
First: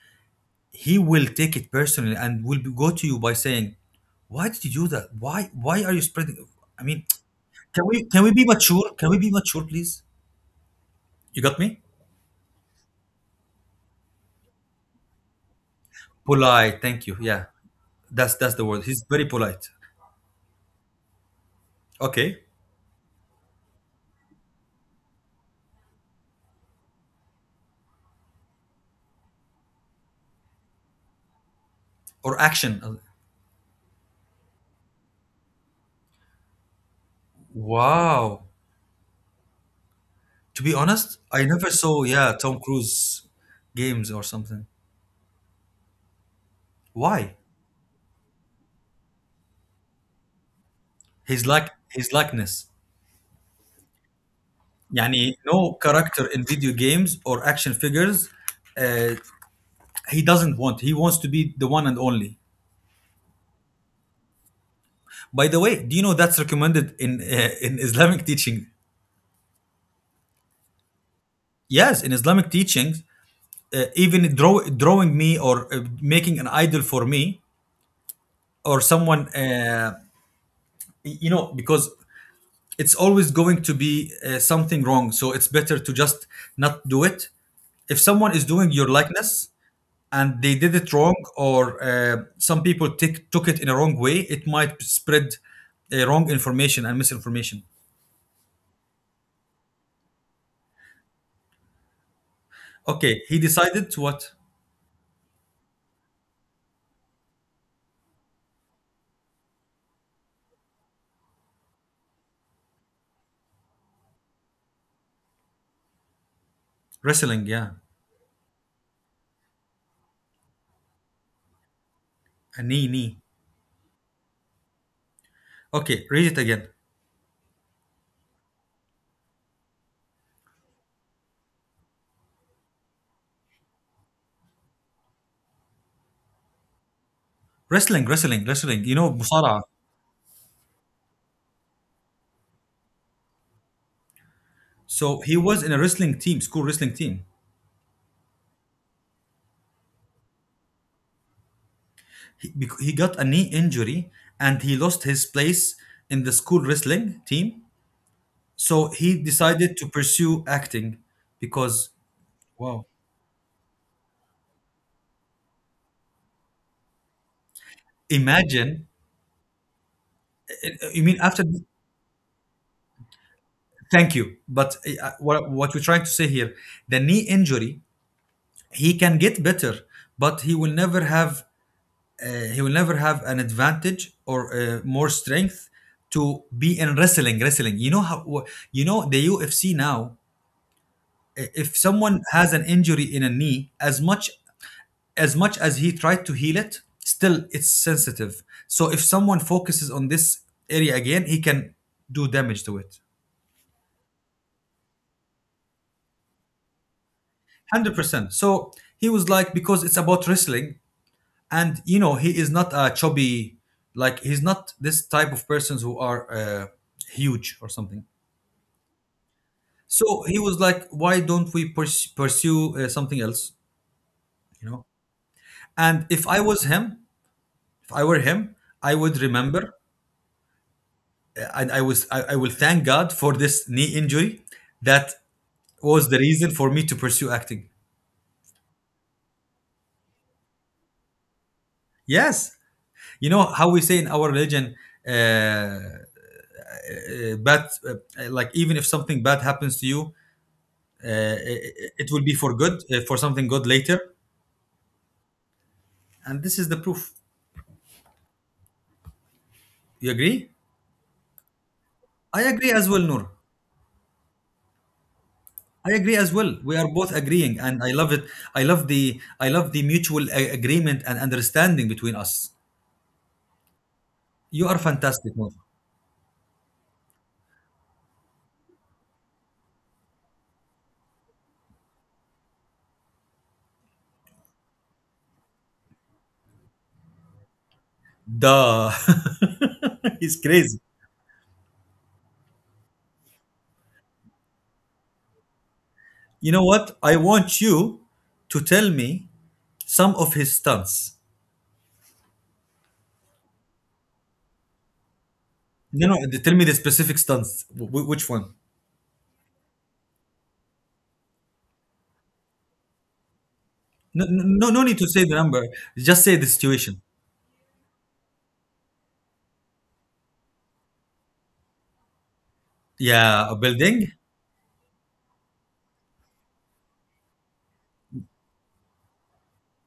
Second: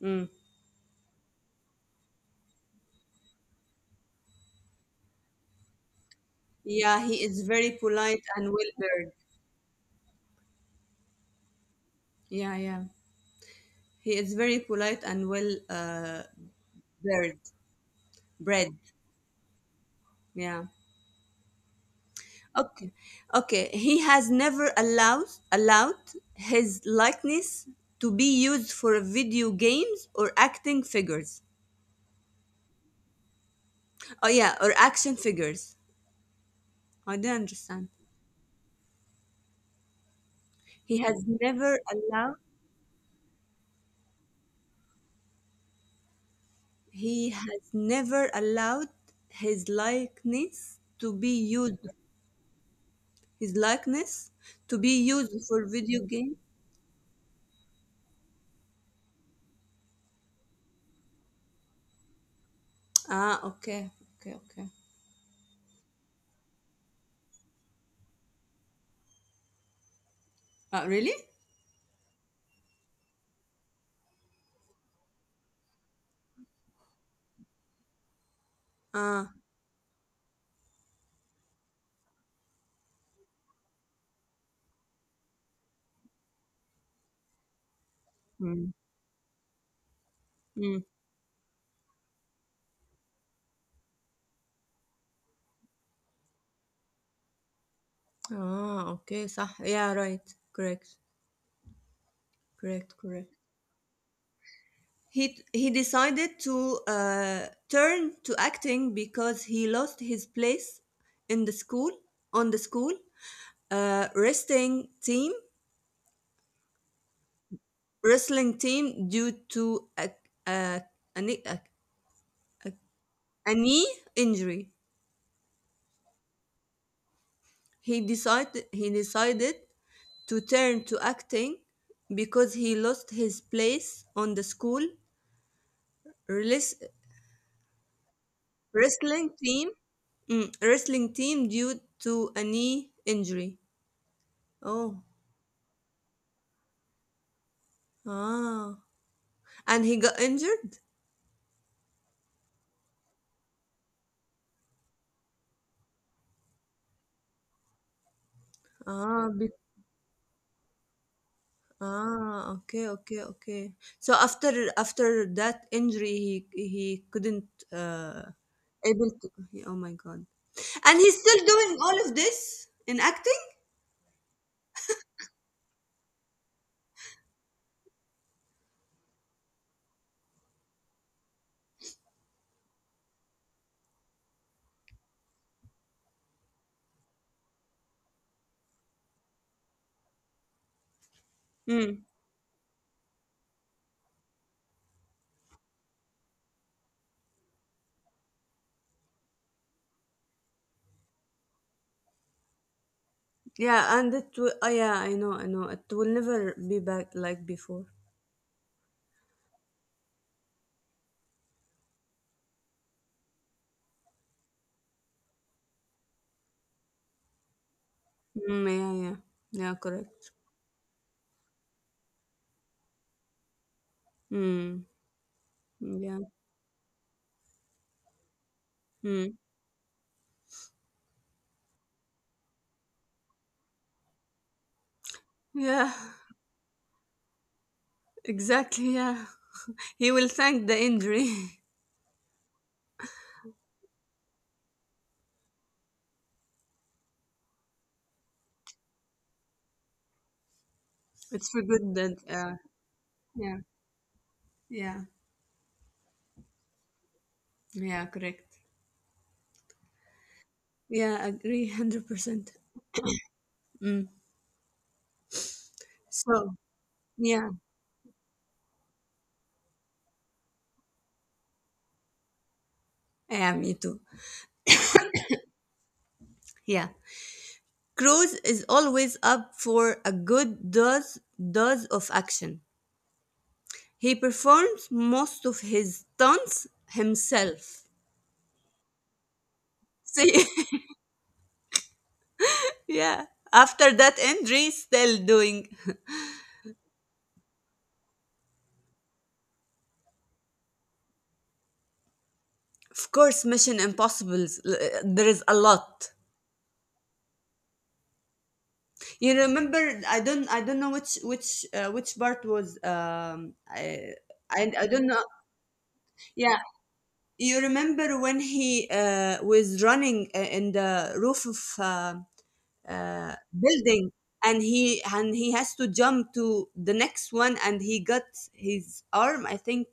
B: mm.
A: he will take it personally and will go to you by saying, why did you do that, why are you spreading. I
B: Yeah,
A: mean,
B: he is very polite
A: can we
B: and
A: be mature, can
B: well-versed.
A: we be mature please? You got me.
B: Yeah, yeah. He is very polite and well
A: Polite, thank you,
B: bred.
A: yeah. That's
B: Bred,
A: the word, he's very polite.
B: yeah.
A: Okay.
B: Okay, okay. He has never allowed his likeness to be used for video games or acting figures.
A: Or action.
B: Oh yeah, or action figures. I don't understand.
A: Wow. To be
B: He
A: honest,
B: has
A: I never
B: never
A: saw yeah
B: allowed.
A: Tom Cruise games or something.
B: He
A: Why?
B: has never allowed his likeness to be
A: His like,
B: used.
A: his likeness.
B: His likeness to be
A: Yani
B: used for
A: no
B: video
A: character
B: game.
A: in video games or action figures. Uh, he doesn't want. He wants to be the one and only.
B: Ah, okay, okay, okay.
A: By the way, do you know that's recommended in Islamic teaching?
B: Really?
A: Yes, in Islamic teachings, even drawing me or making an idol for me or
B: Ah,
A: someone, you know, because it's always going to be something wrong. So it's better to just not do it. If someone is
B: mm.
A: doing your likeness and they
B: Mm.
A: did it wrong, or some people took it in a wrong way, it might spread wrong information and misinformation.
B: Ah, okay. صح. Yeah, right. Correct. Correct.
A: Okay,
B: Correct.
A: he decided to what?
B: He decided to turn to acting because he lost his place in the school on the school uh, wrestling team
A: Wrestling, yeah.
B: wrestling team due to a, a, knee- a,
A: A
B: a,
A: knee, knee.
B: a knee injury.
A: Okay, read it again.
B: He decided to turn to acting because he lost his place on the school Relis-
A: Wrestling, wrestling, wrestling. You know,
B: wrestling
A: Musara.
B: team, wrestling team due to a knee injury. Oh,
A: So he was in a wrestling team, school wrestling team.
B: ah, and he got injured.
A: He he got a knee injury and he lost his place in the school wrestling team. So
B: Ah,
A: he decided to pursue acting because.
B: ah, okay,
A: Wow.
B: okay, okay. So after that injury, he couldn't uh
A: Imagine.
B: able to. Oh my God! And he's
A: You mean
B: still
A: after.
B: doing all of this in acting.
A: Thank you, but what we're trying to say here, the knee injury, he can get better but he will never have he will never have an advantage or more strength to be in wrestling wrestling, you know how you know the UFC now, if
B: Mm.
A: someone has an injury in a knee, as much as much as he tried to heal it, still it's sensitive. So if someone focuses on this area again, he can do damage to it.
B: Yeah, and it will. Oh, yeah, I know, I know. It will never be back like before.
A: 100% so he was like, because it's about wrestling, and you know he is not a chubby, like he's not this type of persons who are huge or something.
B: Mm, yeah, yeah, yeah. Correct.
A: So he was like, why don't we pursue something else, you
B: Mm.
A: know? And
B: Yeah.
A: if I was him, if I were him, I would
B: Mm.
A: remember. And I will thank God for this knee injury that
B: Yeah.
A: was the reason for me to pursue acting.
B: Exactly. Yeah. He will thank the injury.
A: Yes, you know how we say in our religion, uh, uh, bad like even if something bad happens to you, uh,
B: It's for
A: it,
B: good
A: it
B: that.
A: will be for good for something
B: Yeah.
A: good later,
B: Yeah.
A: and this is the proof.
B: Yeah. Correct.
A: You agree?
B: Yeah. Agree. Hundred
A: I
B: percent.
A: agree as well, Noor.
B: Mm.
A: I agree as
B: So.
A: well. We are both
B: Yeah.
A: agreeing, and I love it. I love the, I love the mutual agreement and understanding between us.
B: Yeah. Me too.
A: You are fantastic, Noor.
B: Yeah. Cruz is always up for a good dose of action. He performs most of his stunts himself.
A: Duh.
B: See.
A: He's crazy.
B: Yeah. After that injury, still doing.
A: You know what? I want you to tell me some of his stunts.
B: Of course, Mission Impossibles. There is a lot.
A: No, no, tell me the specific stunts. Which one?
B: You remember? I don't. I don't know which part was.
A: No,
B: I
A: no,
B: I
A: no need
B: don't
A: to
B: know.
A: say the number. Just say the
B: Yeah,
A: situation.
B: you remember when he was running in the roof of
A: Yeah, a
B: building,
A: building.
B: and he has to jump to the next one, and he got his arm. I think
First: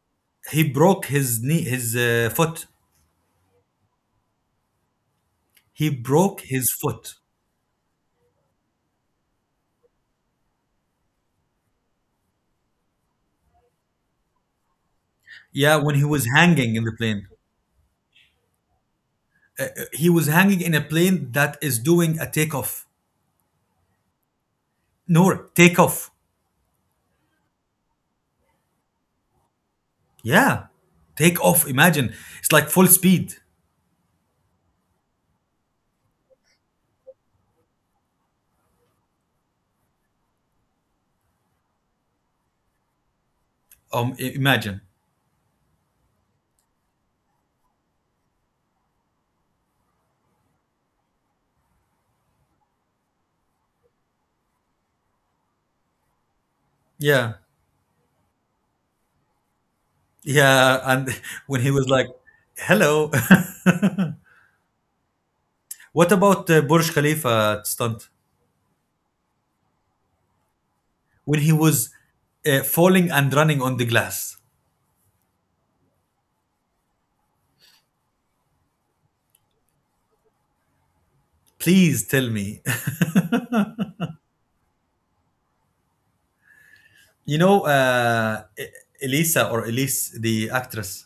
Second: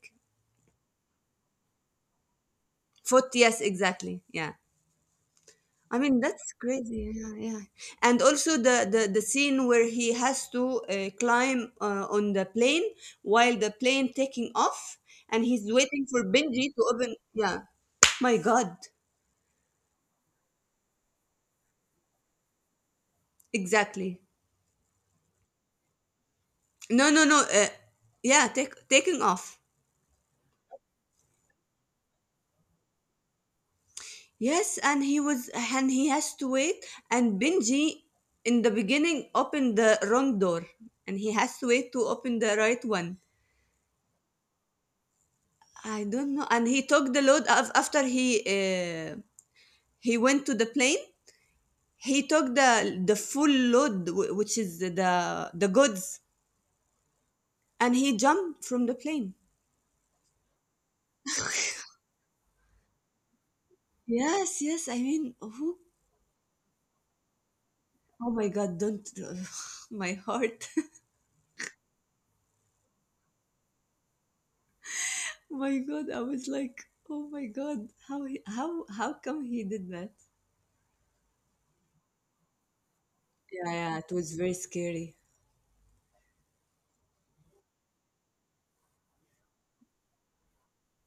A: He broke his knee, his foot.
B: foot. Yes, exactly. Yeah.
A: He
B: I mean,
A: broke
B: that's
A: his
B: crazy.
A: foot.
B: Yeah, yeah. And also the scene where he has to climb on the plane while the plane taking off and he's
A: Yeah, when he
B: waiting for
A: was
B: Benji
A: hanging
B: to
A: in the
B: open.
A: plane.
B: Yeah. My God.
A: He was hanging in a plane that is doing a takeoff.
B: Exactly.
A: No, takeoff.
B: No, no, no. Yeah, taking off.
A: Yeah, take off. Imagine it's like full speed.
B: Yes, and he was, and he has to wait. And Benji, in the beginning, opened the wrong door, and he has to wait to open the right one.
A: Imagine.
B: I don't know. And he took the load after he uh, he went to the plane. He took the full load, which is the goods,
A: Yeah,
B: and he jumped from the plane.
A: yeah. And when he was like, "Hello,"
B: Yes, yes. I mean, who?
A: what about Burj Khalifa stunt?
B: Oh my God! Don't my heart.
A: When he was falling and running on the glass.
B: My God! I was like, oh my God! How come he did that?
A: Please tell me.
B: Yeah, yeah. It was very scary.
A: You know, Elisa or Elise, the actress.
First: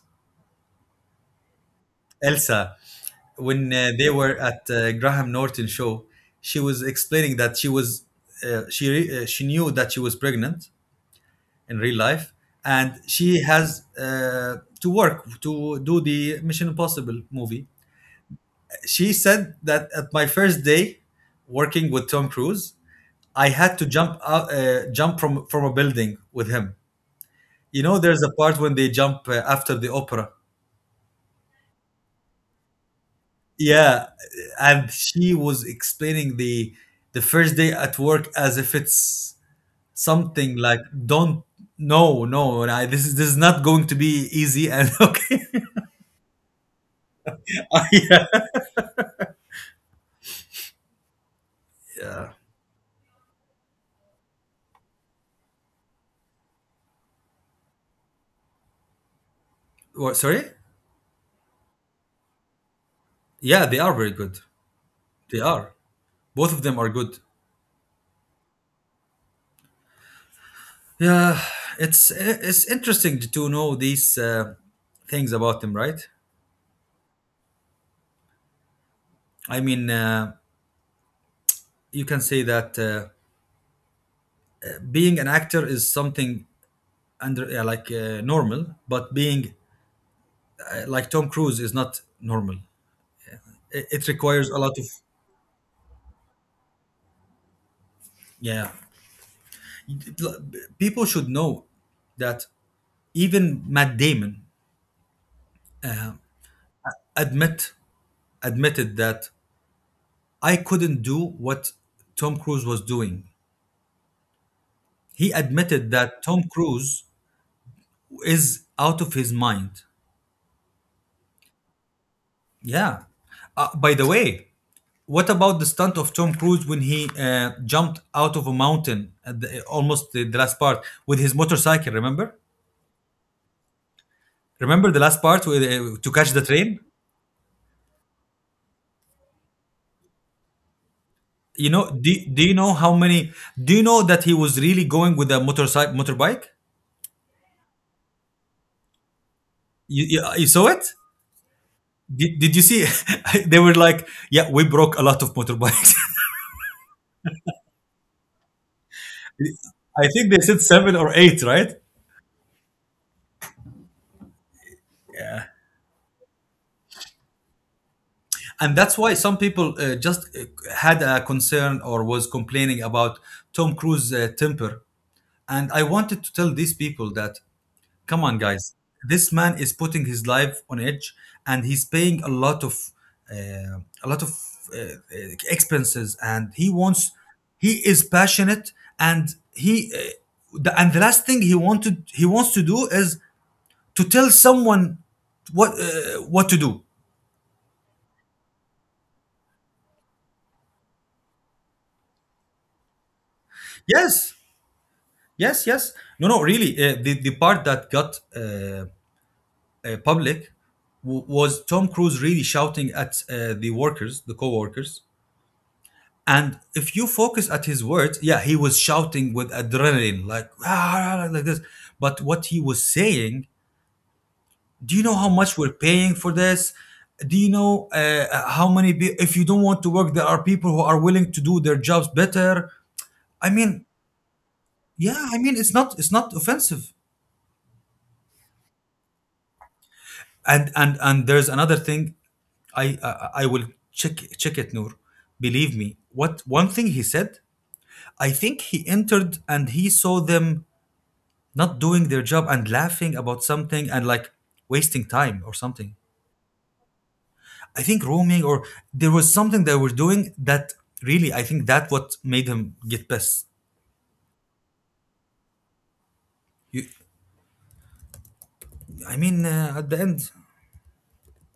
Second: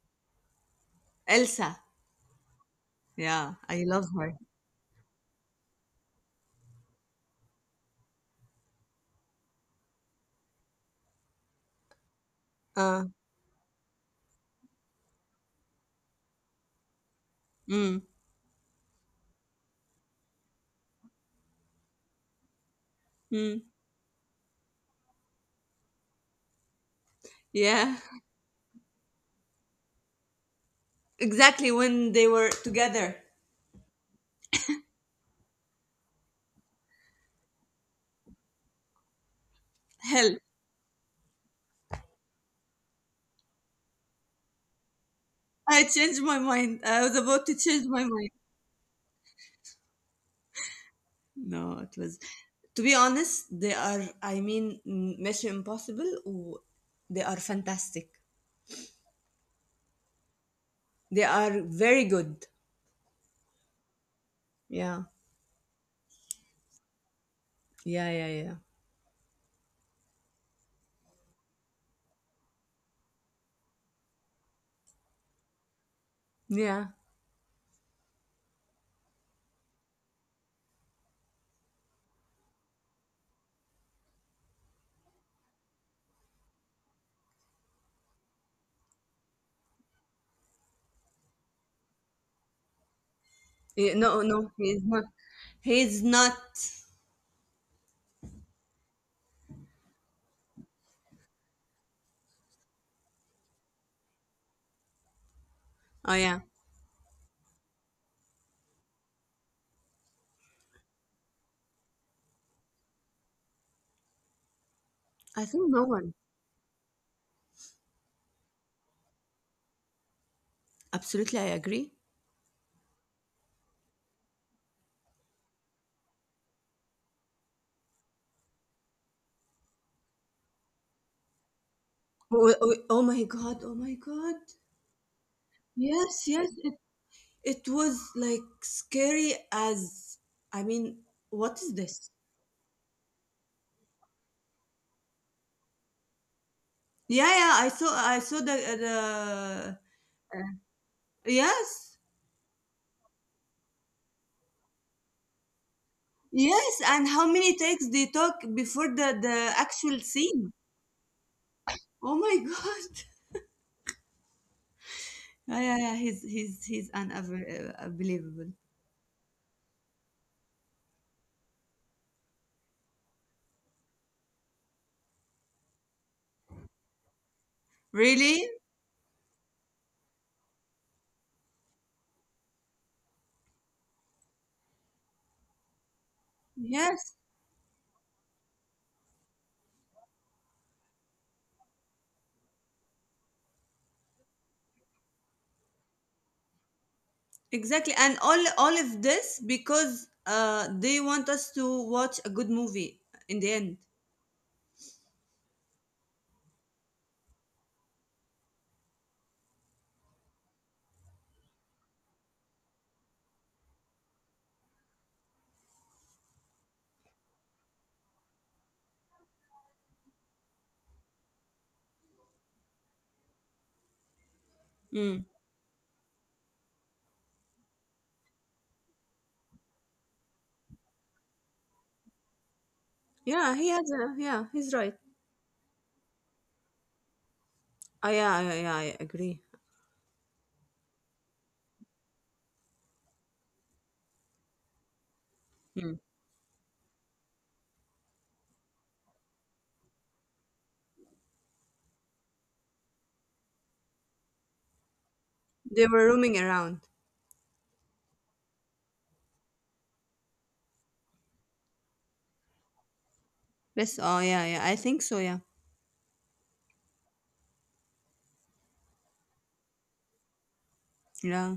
B: Elsa.
A: Elsa,
B: Yeah,
A: when
B: I love
A: they
B: her.
A: were at Graham Norton show, she was explaining that she knew that she was pregnant in real life, and
B: Uh,
A: she has to work to do the Mission Impossible movie.
B: mm,
A: She said that at my first day working with Tom Cruise, I
B: mm,
A: had to jump from a building with him. You
B: yeah,
A: know, there's a part when they jump after the opera.
B: exactly. When they were together,
A: Yeah, and she was explaining the first day at work as if it's
B: hell.
A: something like, don't, no no I, this is, this is not going to be easy, and okay.
B: I changed my mind. I was about to change my mind. No, it was. To be honest, they are. I mean, Mission Impossible. They are fantastic.
A: What, sorry?
B: They are very good.
A: Yeah, they are very good.
B: Yeah,
A: They are. Both of them are good.
B: yeah, yeah, yeah,
A: Yeah, it's interesting to know these things about them, right?
B: yeah.
A: I mean, you can say that being an actor is something under like normal, but being like Tom Cruise is not normal. It
B: No,
A: requires a
B: no,
A: lot of,
B: he is not. He is not.
A: yeah. People should know that even Matt Damon
B: Oh yeah,
A: admit admitted that I couldn't do what Tom Cruise was doing. He
B: I think no
A: admitted
B: one.
A: that Tom Cruise is out of his mind.
B: Absolutely, I agree.
A: Yeah. By the way, what about the stunt of Tom Cruise when he jumped out of a mountain at the, almost the last part with his motorcycle? Remember?
B: Oh, oh, oh, oh my God! Oh my God!
A: Remember the last part with, to
B: Yes,
A: catch the
B: yes. It
A: train?
B: it was like scary as. I mean, what
A: You
B: is
A: know?
B: this?
A: Do you know how many? Do you know that he was really going with a motorcycle motorbike?
B: Yeah, yeah, I saw the
A: You saw it?
B: yes.
A: Did you see? They were like, yeah, we broke a lot of motorbikes.
B: Yes, and how many takes they took before the actual
A: I think they
B: scene.
A: said seven or eight, right?
B: Oh my God. Yeah, yeah, yeah, he's unbelievable.
A: And that's why some people just had a concern or was complaining about Tom Cruise's temper. And I wanted to tell these people that, come on,
B: Really?
A: guys. This man is putting his life on edge, and he's paying a lot of uh, uh, expenses, and he wants.
B: Yes,
A: He is passionate, and the last thing he wants to do is to tell someone what to do.
B: exactly. And all of this because they want us to watch a good movie in the end.
A: Yes, yes, yes. No, no, really. The part that got public was Tom Cruise really shouting at the workers, the co-workers. And if you focus at his words, yeah, he was shouting with adrenaline, like "Ah, ah, ah," like this. But what he was saying, do you know
B: Mm.
A: how much we're paying for this? Do you know how many? If you don't want to work, there are people who are willing to do their jobs better.
B: Yeah,
A: I
B: he has
A: mean,
B: a yeah, he's right.
A: yeah, I mean it's not, it's not offensive.
B: Oh yeah, yeah, yeah, I agree.
A: And there's another thing. I will check it, Noor. Believe
B: Mm.
A: me, what one thing he said, I think he entered and he saw them not doing their job and laughing about something and like wasting time or
B: They
A: something.
B: were roaming around.
A: I think roaming, or there was something they were doing that really, I think, that what made him get pissed.
B: Yes, oh yeah, yeah, I think so, yeah.
A: You, at the end,
B: Yeah.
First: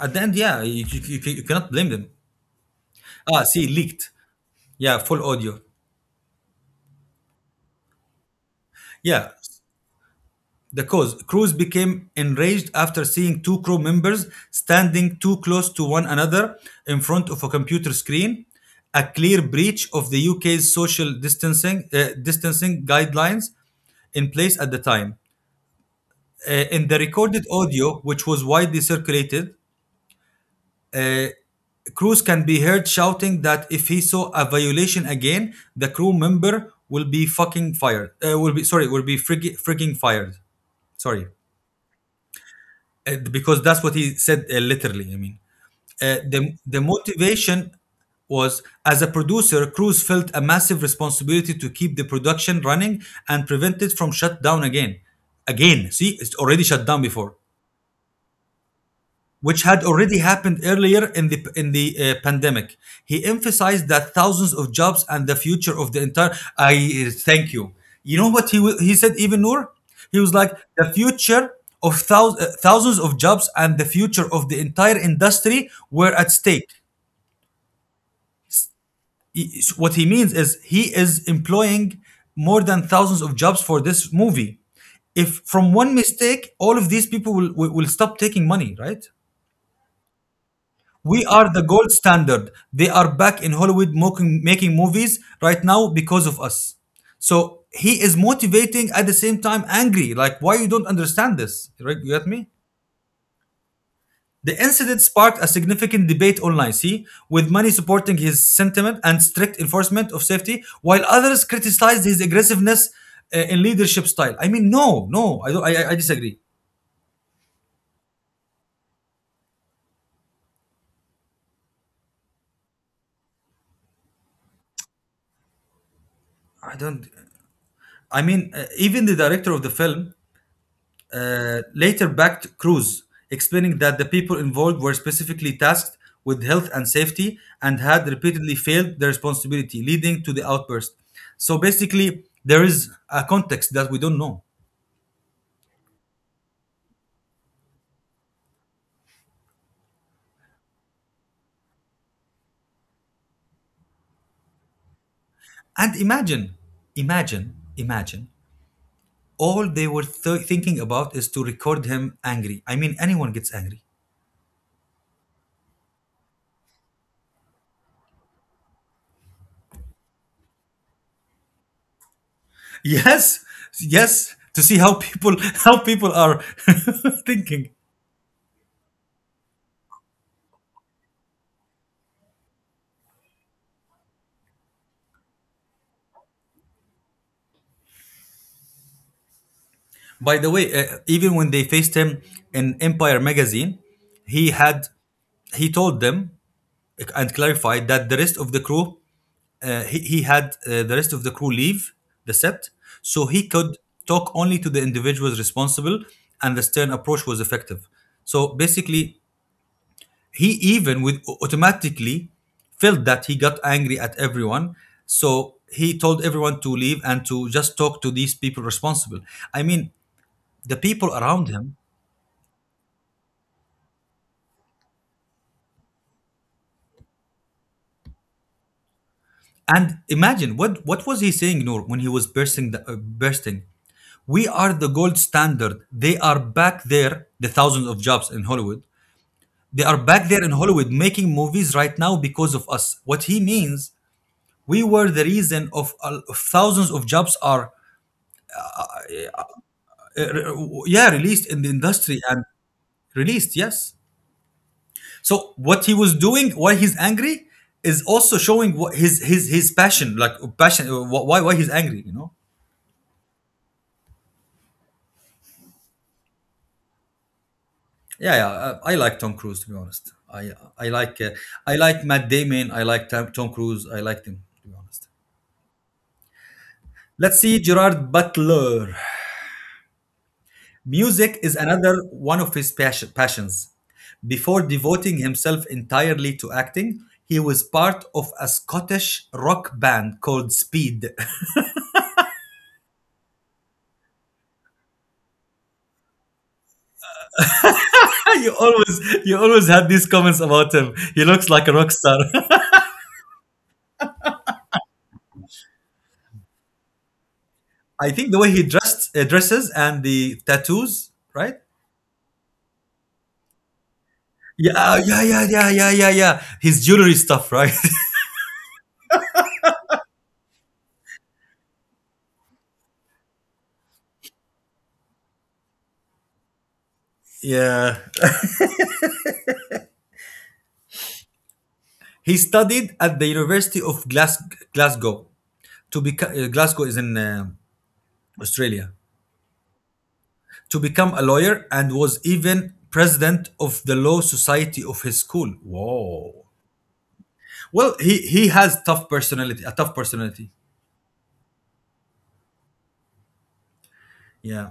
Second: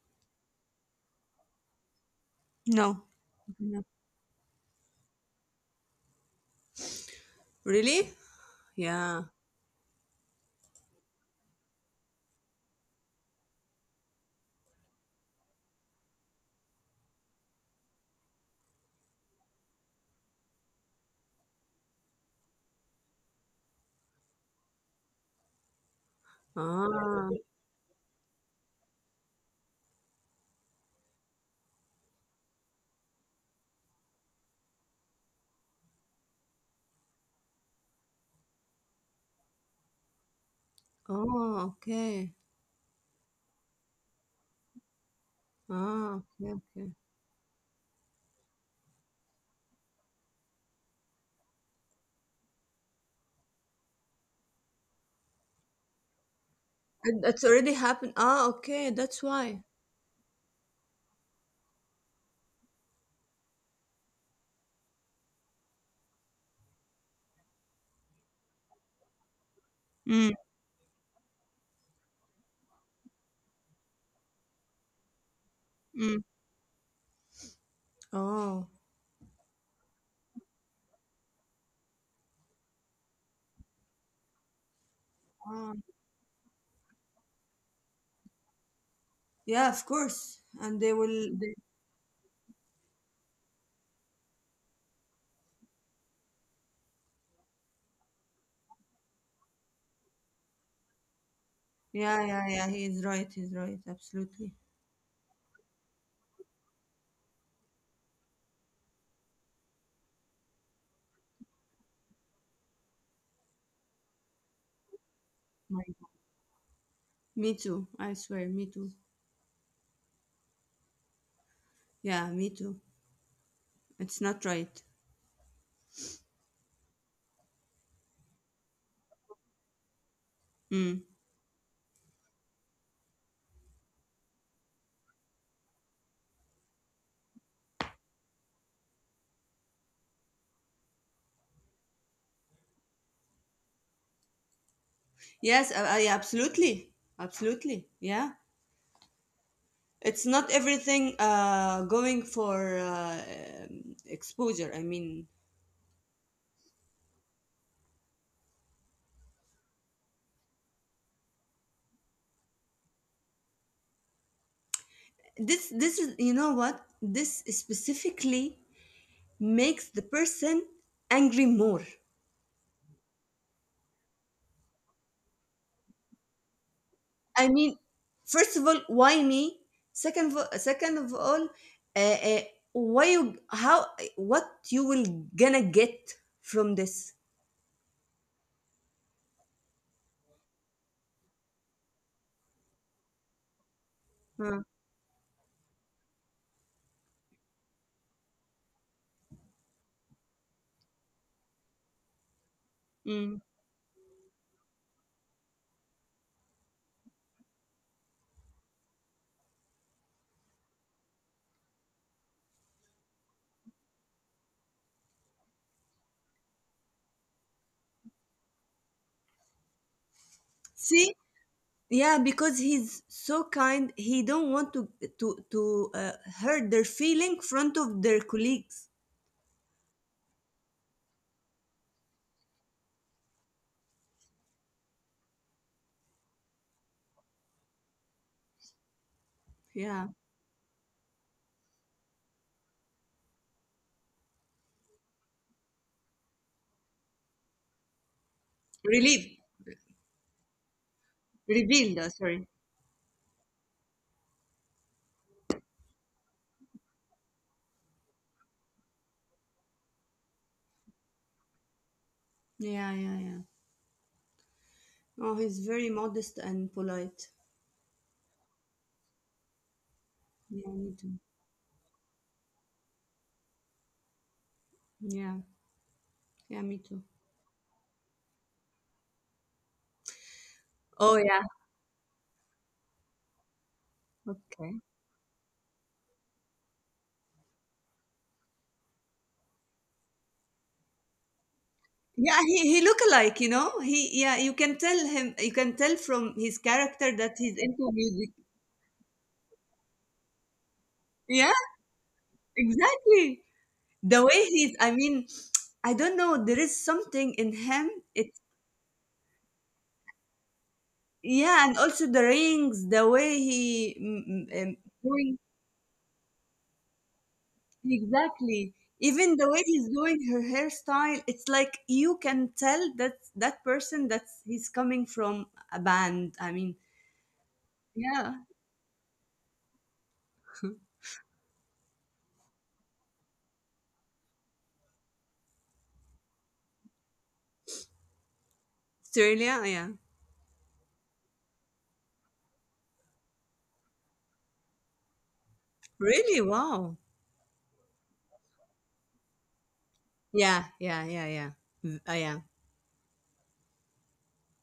A: at the end, yeah, you cannot blame them.
B: No.
A: Ah, see,
B: No.
A: leaked. Yeah, full audio.
B: Really? Yeah.
A: Yeah. The cause Cruz became enraged after seeing two crew members standing too close to one another in front of a computer screen, a clear breach of the UK's social distancing guidelines in place at the time. In the
B: Ah.
A: recorded audio, which was widely circulated, uh, Cruz can be heard shouting that if he saw a violation again, the crew member will be fucking fired. Will be sorry, will be freaking fired. Sorry.
B: Oh, okay.
A: Because that's what he said literally. I mean, uh,
B: Ah,
A: the
B: okay,
A: the
B: okay.
A: motivation was, as a producer, Cruz felt a massive responsibility to keep the production running and prevent it from shut down again. Again, see, it's already shut down
B: And
A: before,
B: that's already happened. Ah, okay. That's
A: which
B: why.
A: had already happened earlier in the pandemic. He emphasized that thousands of jobs and the future of the entire. I Thank you. You know what he said even more. He was
B: Mm,
A: like, the future of thousands of jobs and the future of the entire industry were
B: mm.
A: at stake.
B: Oh.
A: What he means is he is employing more than thousands of jobs for this movie. If from
B: Ah.
A: one mistake, all of these people will stop taking money, right?
B: Yeah, of course. And they
A: We
B: will.
A: are the gold standard. They are back in Hollywood making movies right now because of us. So he is motivating, at the same time angry. Like, why you don't understand this? Right? You
B: Yeah,
A: get
B: yeah,
A: me?
B: yeah. He is right. He's right. Absolutely.
A: The incident sparked a significant debate online, see, with many supporting his sentiment and strict enforcement of safety, while others criticized his aggressiveness in leadership style. I mean, I, don't, I,
B: My,
A: I I disagree.
B: me too. I swear. Me too. Yeah, me too. It's not right.
A: I don't. Even the director of the film
B: Mm.
A: later backed Cruz, explaining that the people involved were specifically tasked with health and safety and had repeatedly failed their responsibility, leading to the outburst. So basically, there is a context that we don't know.
B: Yes, I absolutely. Absolutely. Yeah. It's not everything going for exposure. I mean,
A: And imagine, all they were thinking about is to record him angry. I mean, anyone gets angry.
B: this is, you know what, this specifically makes the person angry more.
A: Yes, yes, to see how people how people are
B: I
A: thinking.
B: mean, first of all, why me? Second, second of all, uh, uh, why you? How? What you will gonna get from this?
A: By the way, even when they faced him in Empire magazine, he
B: Huh.
A: had he told them and clarified that the rest of the crew he had the rest of the crew leave the set so
B: Mm.
A: he could talk only to the individuals responsible, and the stern approach was effective. So basically, he even with automatically felt that he got angry at everyone, so he told everyone to leave and to just talk to these people responsible. I mean, the people
B: See,
A: around him.
B: yeah, because he's so kind, he don't want to to to uh, hurt their feeling front of their colleagues.
A: And imagine what was he saying, Noor, when he was bursting. We are the gold standard. They are back there, the thousands of jobs in Hollywood. They are
B: Yeah,
A: back there in Hollywood making movies right now because of us. What he means, we were the reason of thousands of jobs are
B: relieve,
A: yeah, released in the
B: revealed,
A: industry and
B: sorry.
A: released. Yes. So what he was doing, why he's angry, is also showing what his his passion, like passion, why he's angry. You know.
B: Yeah, yeah, yeah. Oh, he's very modest and polite.
A: Yeah, yeah. I like Tom Cruise, to be honest. I
B: Yeah,
A: I
B: me
A: like
B: too.
A: I like Matt Damon. I like Tom Cruise. I like him to be honest.
B: Yeah, yeah, me too.
A: Let's see Gerard Butler.
B: Oh
A: Music
B: yeah.
A: is another one of his passions. Before
B: Okay.
A: devoting himself entirely to acting, he was part of a Scottish rock band called Speed.
B: Yeah, he look alike, you know, he yeah, you can tell from his character that he's into music.
A: You always had these comments about him. He looks
B: Yeah,
A: like a rock star.
B: exactly. The way I mean, I don't know, there is something in him.
A: I think the
B: It's,
A: way he dressed dresses and the tattoos, right?
B: yeah, and also the rings, the way he, doing,
A: Yeah. His jewelry stuff, right?
B: exactly, even the way he's doing her hairstyle. It's like you can tell that that person that's he's coming from a band. I mean,
A: Yeah.
B: yeah,
A: He studied at the University of Glasgow. To become Glasgow is in Australia.
B: Australia, yeah,
A: To become a lawyer, and was even president of the law society of his school. Whoa!
B: really, wow,
A: Well, he has tough personality, a tough personality.
B: yeah, yeah, yeah, yeah, yeah,
A: Yeah.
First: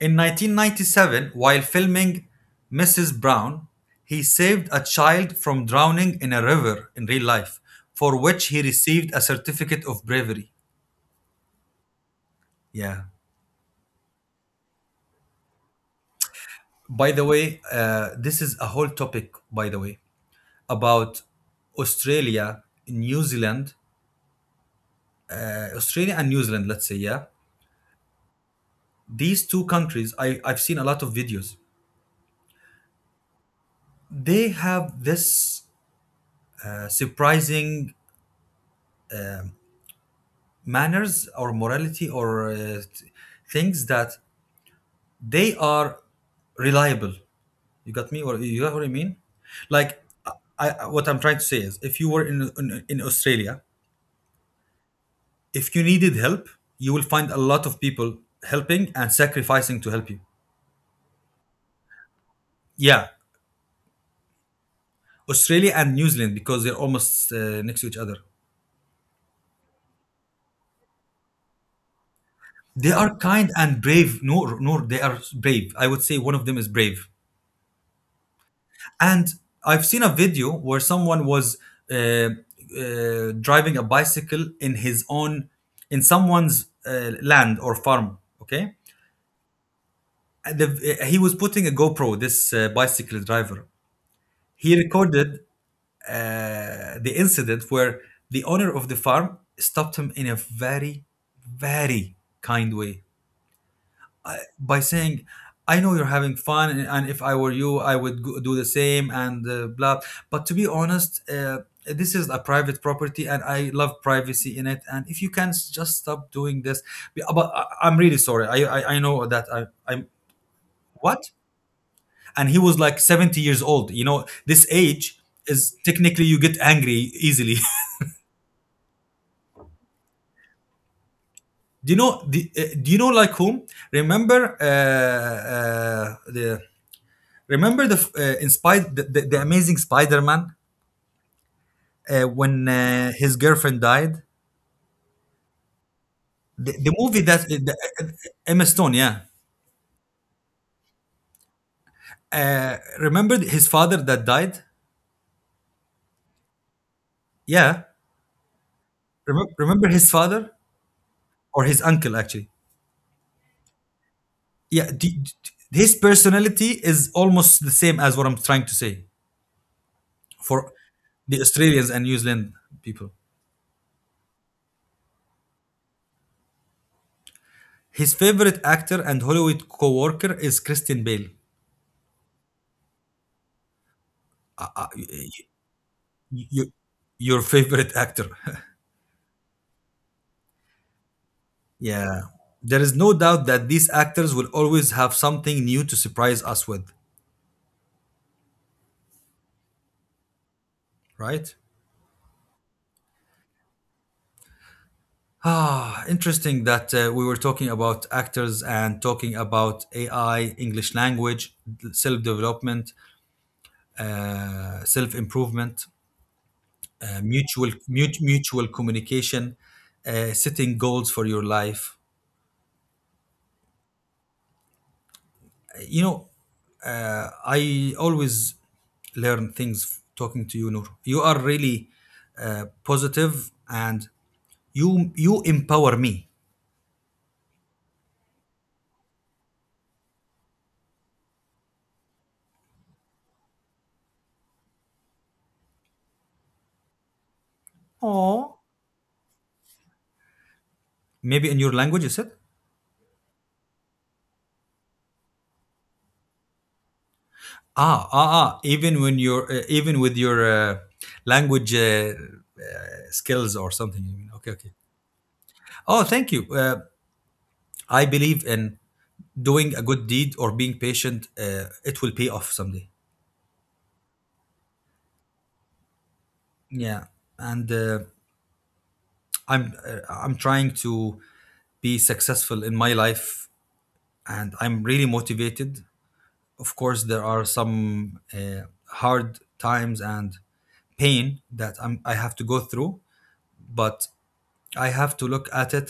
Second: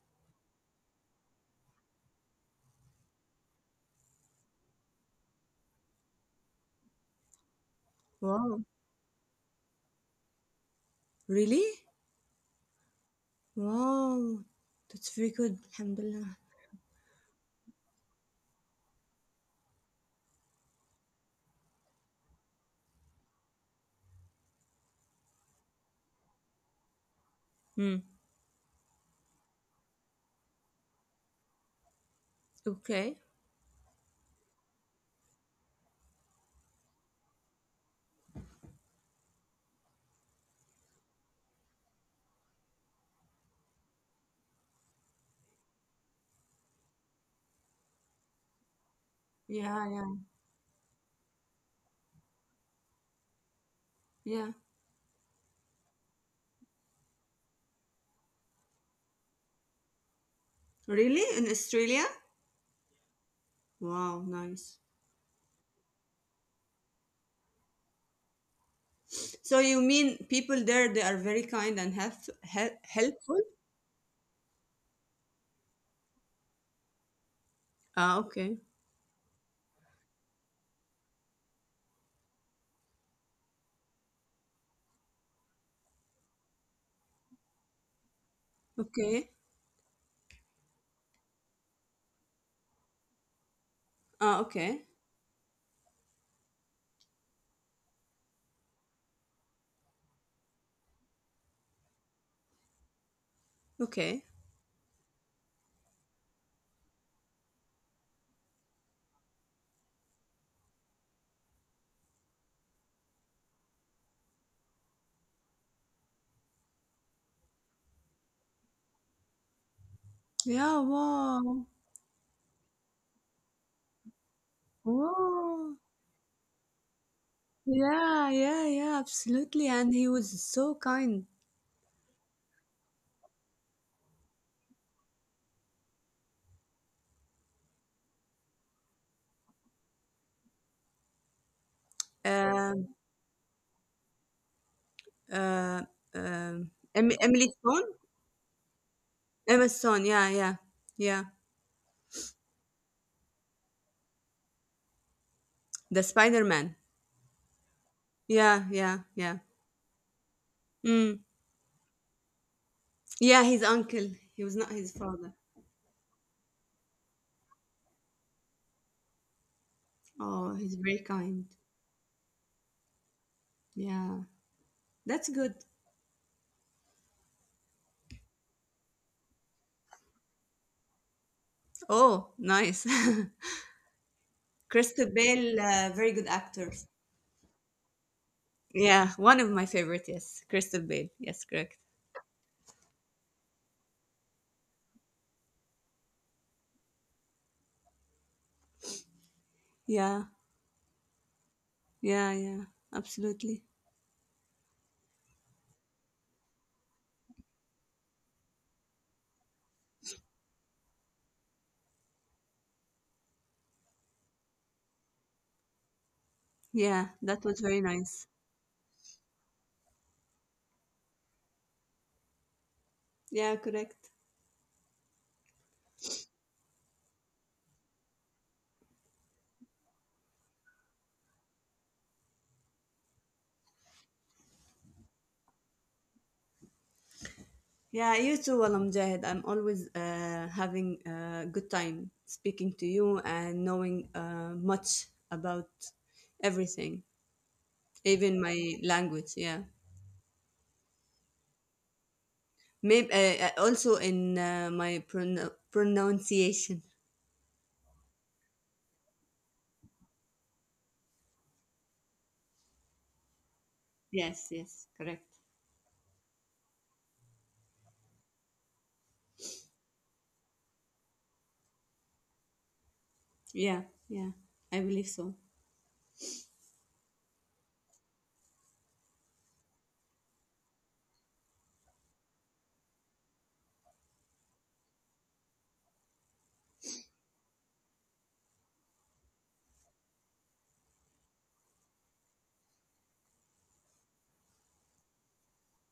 A: In 1997, while filming Mrs. Brown, he saved a child from drowning in a river in real life, for which
B: wow,
A: he received a certificate of bravery.
B: really,
A: Yeah.
B: wow, that's very good, alhamdulillah.
A: By the way, this is a whole topic, by the way, about Australia, New Zealand, Australia and New Zealand, let's say, yeah.
B: Hmm.
A: These two countries, I've seen a lot of videos.
B: Okay.
A: They have this surprising manners or morality or things that they are reliable. You got me? Or you got what I mean?
B: Yeah,
A: Like,
B: yeah,
A: what I'm trying to say is, if you were in Australia,
B: yeah.
A: if you needed help, you will find a lot of people helping and sacrificing to help you.
B: Really? In Australia?
A: Yeah,
B: Wow, nice.
A: Australia and New Zealand because they're almost next to each other.
B: So you mean people there, they are very kind and
A: They are
B: helpful?
A: kind and brave. No, no, they are brave. I would say one of them is brave.
B: Ah, okay.
A: And I've seen a video where someone was uh, driving a bicycle in his own, in someone's land or farm. Okay.
B: Okay.
A: And he was putting a GoPro, this bicycle driver.
B: Ah,
A: He
B: okay.
A: recorded the incident where the owner of the farm stopped him in a very, very kind way.
B: Okay.
A: By saying, I know you're having fun and, if I were you I would go, do the same, and blah, but to be honest this is a private property and I love privacy in it, and if you can just stop doing this. But I'm really sorry, I know that I'm
B: Yeah,
A: what.
B: wow.
A: And he was like 70 years old, you know this age
B: Wow.
A: is technically you get angry easily.
B: Yeah, yeah, yeah, absolutely. And he was so kind.
A: Do you know the, do you know like whom, remember uh, uh, the remember the in the, the amazing Spider-Man when
B: Um,
A: his girlfriend died.
B: uh,
A: The movie that
B: Emily
A: the,
B: Stone?
A: uh, uh, Emma Stone, yeah.
B: Emma Stone, yeah, yeah, yeah.
A: Remember his father that died?
B: The Spider Man.
A: Yeah.
B: Yeah, yeah, yeah.
A: Remember his father,
B: Mm.
A: or his uncle actually?
B: Yeah, his uncle. He was not his
A: Yeah.
B: father.
A: His personality is almost the same as what I'm trying to say
B: Oh, he's
A: for
B: very
A: the
B: kind.
A: Australians and New Zealand people.
B: Yeah, that's good.
A: His favorite actor and Hollywood co-worker is Christian Bale.
B: Oh, nice. Christabel, very good
A: Y- you-
B: actor.
A: your favorite actor.
B: Yeah, one of my favorite. Yes, Christabel. Yes, correct.
A: Yeah. There is no doubt that these actors will always have something new to surprise us with,
B: Yeah,
A: right?
B: yeah, yeah. Absolutely.
A: Ah, interesting that we were talking about actors and talking about AI, English language, self development, self improvement,
B: Yeah, that was very nice.
A: mutual communication, setting goals for your life.
B: Yeah, correct.
A: You know, I always learn things talking to you, Noor. You are really positive and you empower me.
B: Yeah, you too, Wala Mujahid. I'm always having a good time speaking to you and knowing much about everything, even my
A: Oh.
B: language. Yeah.
A: Maybe in your language you said
B: Maybe also in my pronunciation.
A: ah ah ah. Even when you're even with your language skills or something. You mean,
B: Yes,
A: okay okay.
B: yes, correct.
A: Oh, thank you. I believe in doing a good deed or being patient. It will pay off someday.
B: Yeah, yeah, I believe so.
A: Yeah, and I'm trying to be successful in my life, and I'm really motivated. Of course there are some hard times and pain that I have to go through, but I have to look at it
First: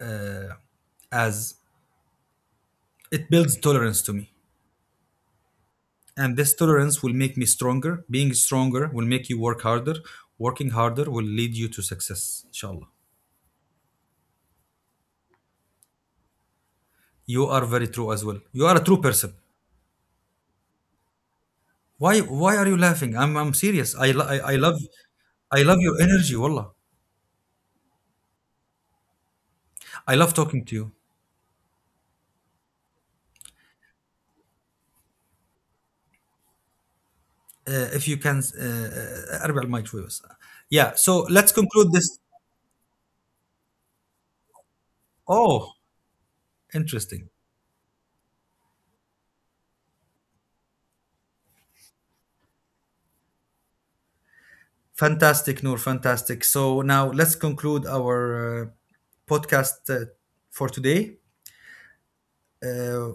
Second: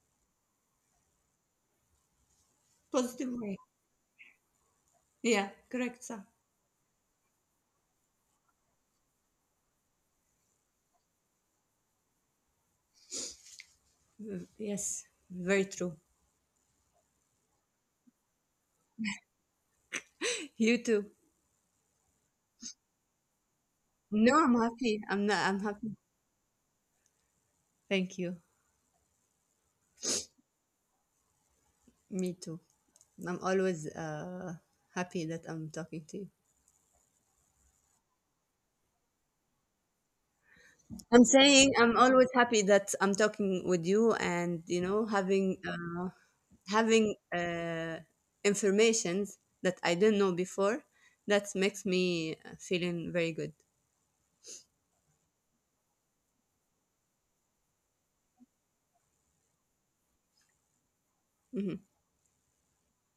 A: uh, as it
B: Positive way.
A: builds tolerance to me,
B: Yeah, correct, sir.
A: and this tolerance will make me stronger. Being stronger will make you work harder, working harder will lead you to success, inshallah.
B: Yes, very true.
A: You are very true as well, you are a true person.
B: You too.
A: Why are you laughing? I'm serious.
B: No,
A: I
B: I'm
A: love,
B: happy. I'm not.
A: I
B: I'm
A: love your
B: happy.
A: energy, wallah.
B: Thank you.
A: I love talking to you.
B: Me too. I'm always happy that I'm talking to you.
A: If you can أربع الميكرويفز, yeah, so
B: I'm
A: let's
B: saying
A: conclude
B: I'm
A: this.
B: always happy that I'm talking with you and having
A: Oh,
B: having
A: interesting.
B: uh, informations that I didn't know before, that makes me feeling very good.
A: Fantastic, Noor, fantastic. So now let's conclude our podcast for today.
B: Hmm.
A: uh,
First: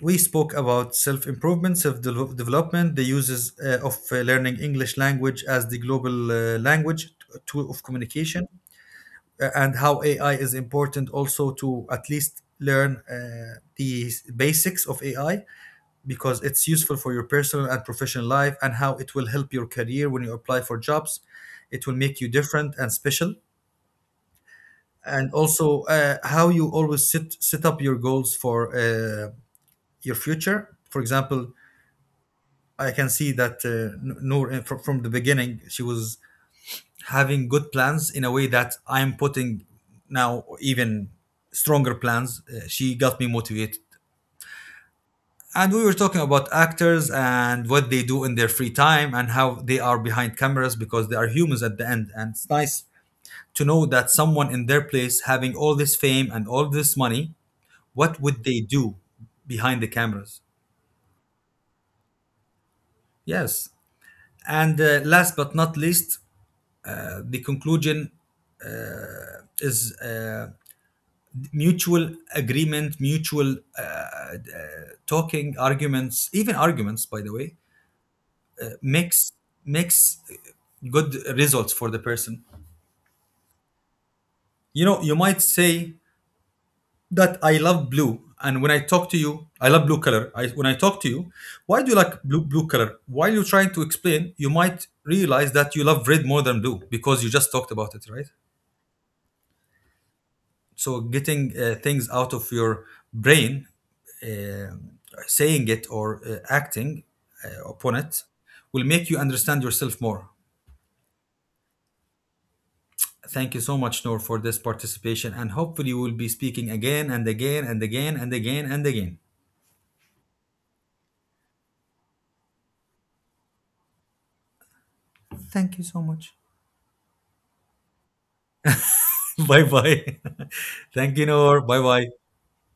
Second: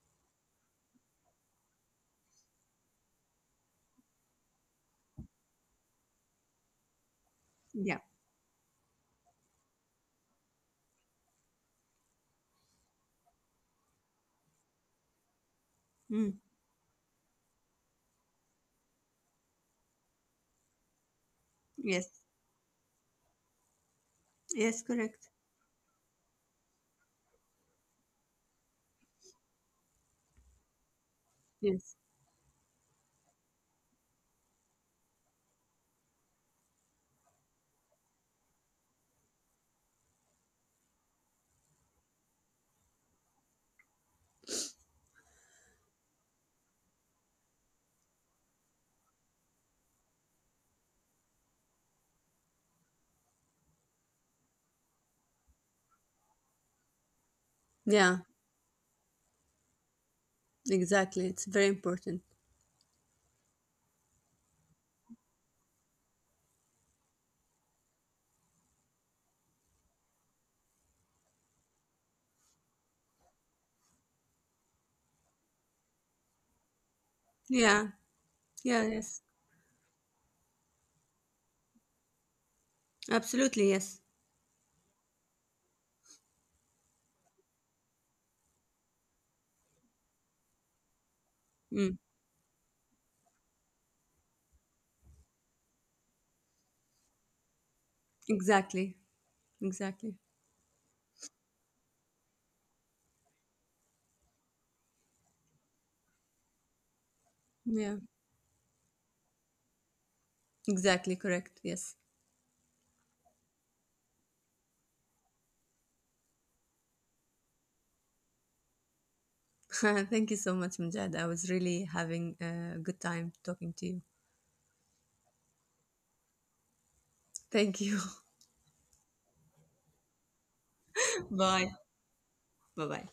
A: we spoke about self-improvement, self-development, the uses of learning English language as the global language tool of
B: Yeah.
A: communication, and how AI is important also to at least learn the basics of AI,
B: Mm.
A: because it's useful for your personal and professional life, and how it will help your career when you apply for jobs. It will
B: Yes.
A: make you different and special.
B: Yes, correct.
A: And also how you always set up your goals for your future. For example,
B: Yes.
A: I can see that Noor from the beginning she was having good plans, in a way that I'm putting now even stronger plans. She got me motivated. And we were talking about actors and what they do in their free time, and how they are behind cameras because they are humans at the end. And it's nice to know that someone in their place having all this fame and all this money,
B: Yeah,
A: what would they do behind the cameras?
B: exactly. It's very important.
A: Yes. And last but not least, the conclusion is mutual agreement, mutual talking, arguments, even arguments, by the way,
B: Yeah. Yeah, yes.
A: makes makes good results for the person.
B: Absolutely, yes.
A: You know, you might say that I love blue, and when I talk to you I love blue color, when I talk to you, why do you
B: Mm,
A: like blue color, while you're trying to explain you might realize that you love red more than blue, because you just talked about it, right?
B: exactly. Exactly.
A: So getting things out of your brain, uh, saying it or acting upon
B: Yeah.
A: it will make you understand yourself more.
B: Exactly. Correct. Yes.
A: Thank you so much, Noor, for this participation, and hopefully we'll be speaking again and again and again and again and again.
B: Thank you so much, Mujad. I was really having a good time talking to you.
A: Thank you so much.
B: Thank you.
A: Bye bye. Thank you,
B: Bye.
A: Noor. Bye bye.
B: Bye bye.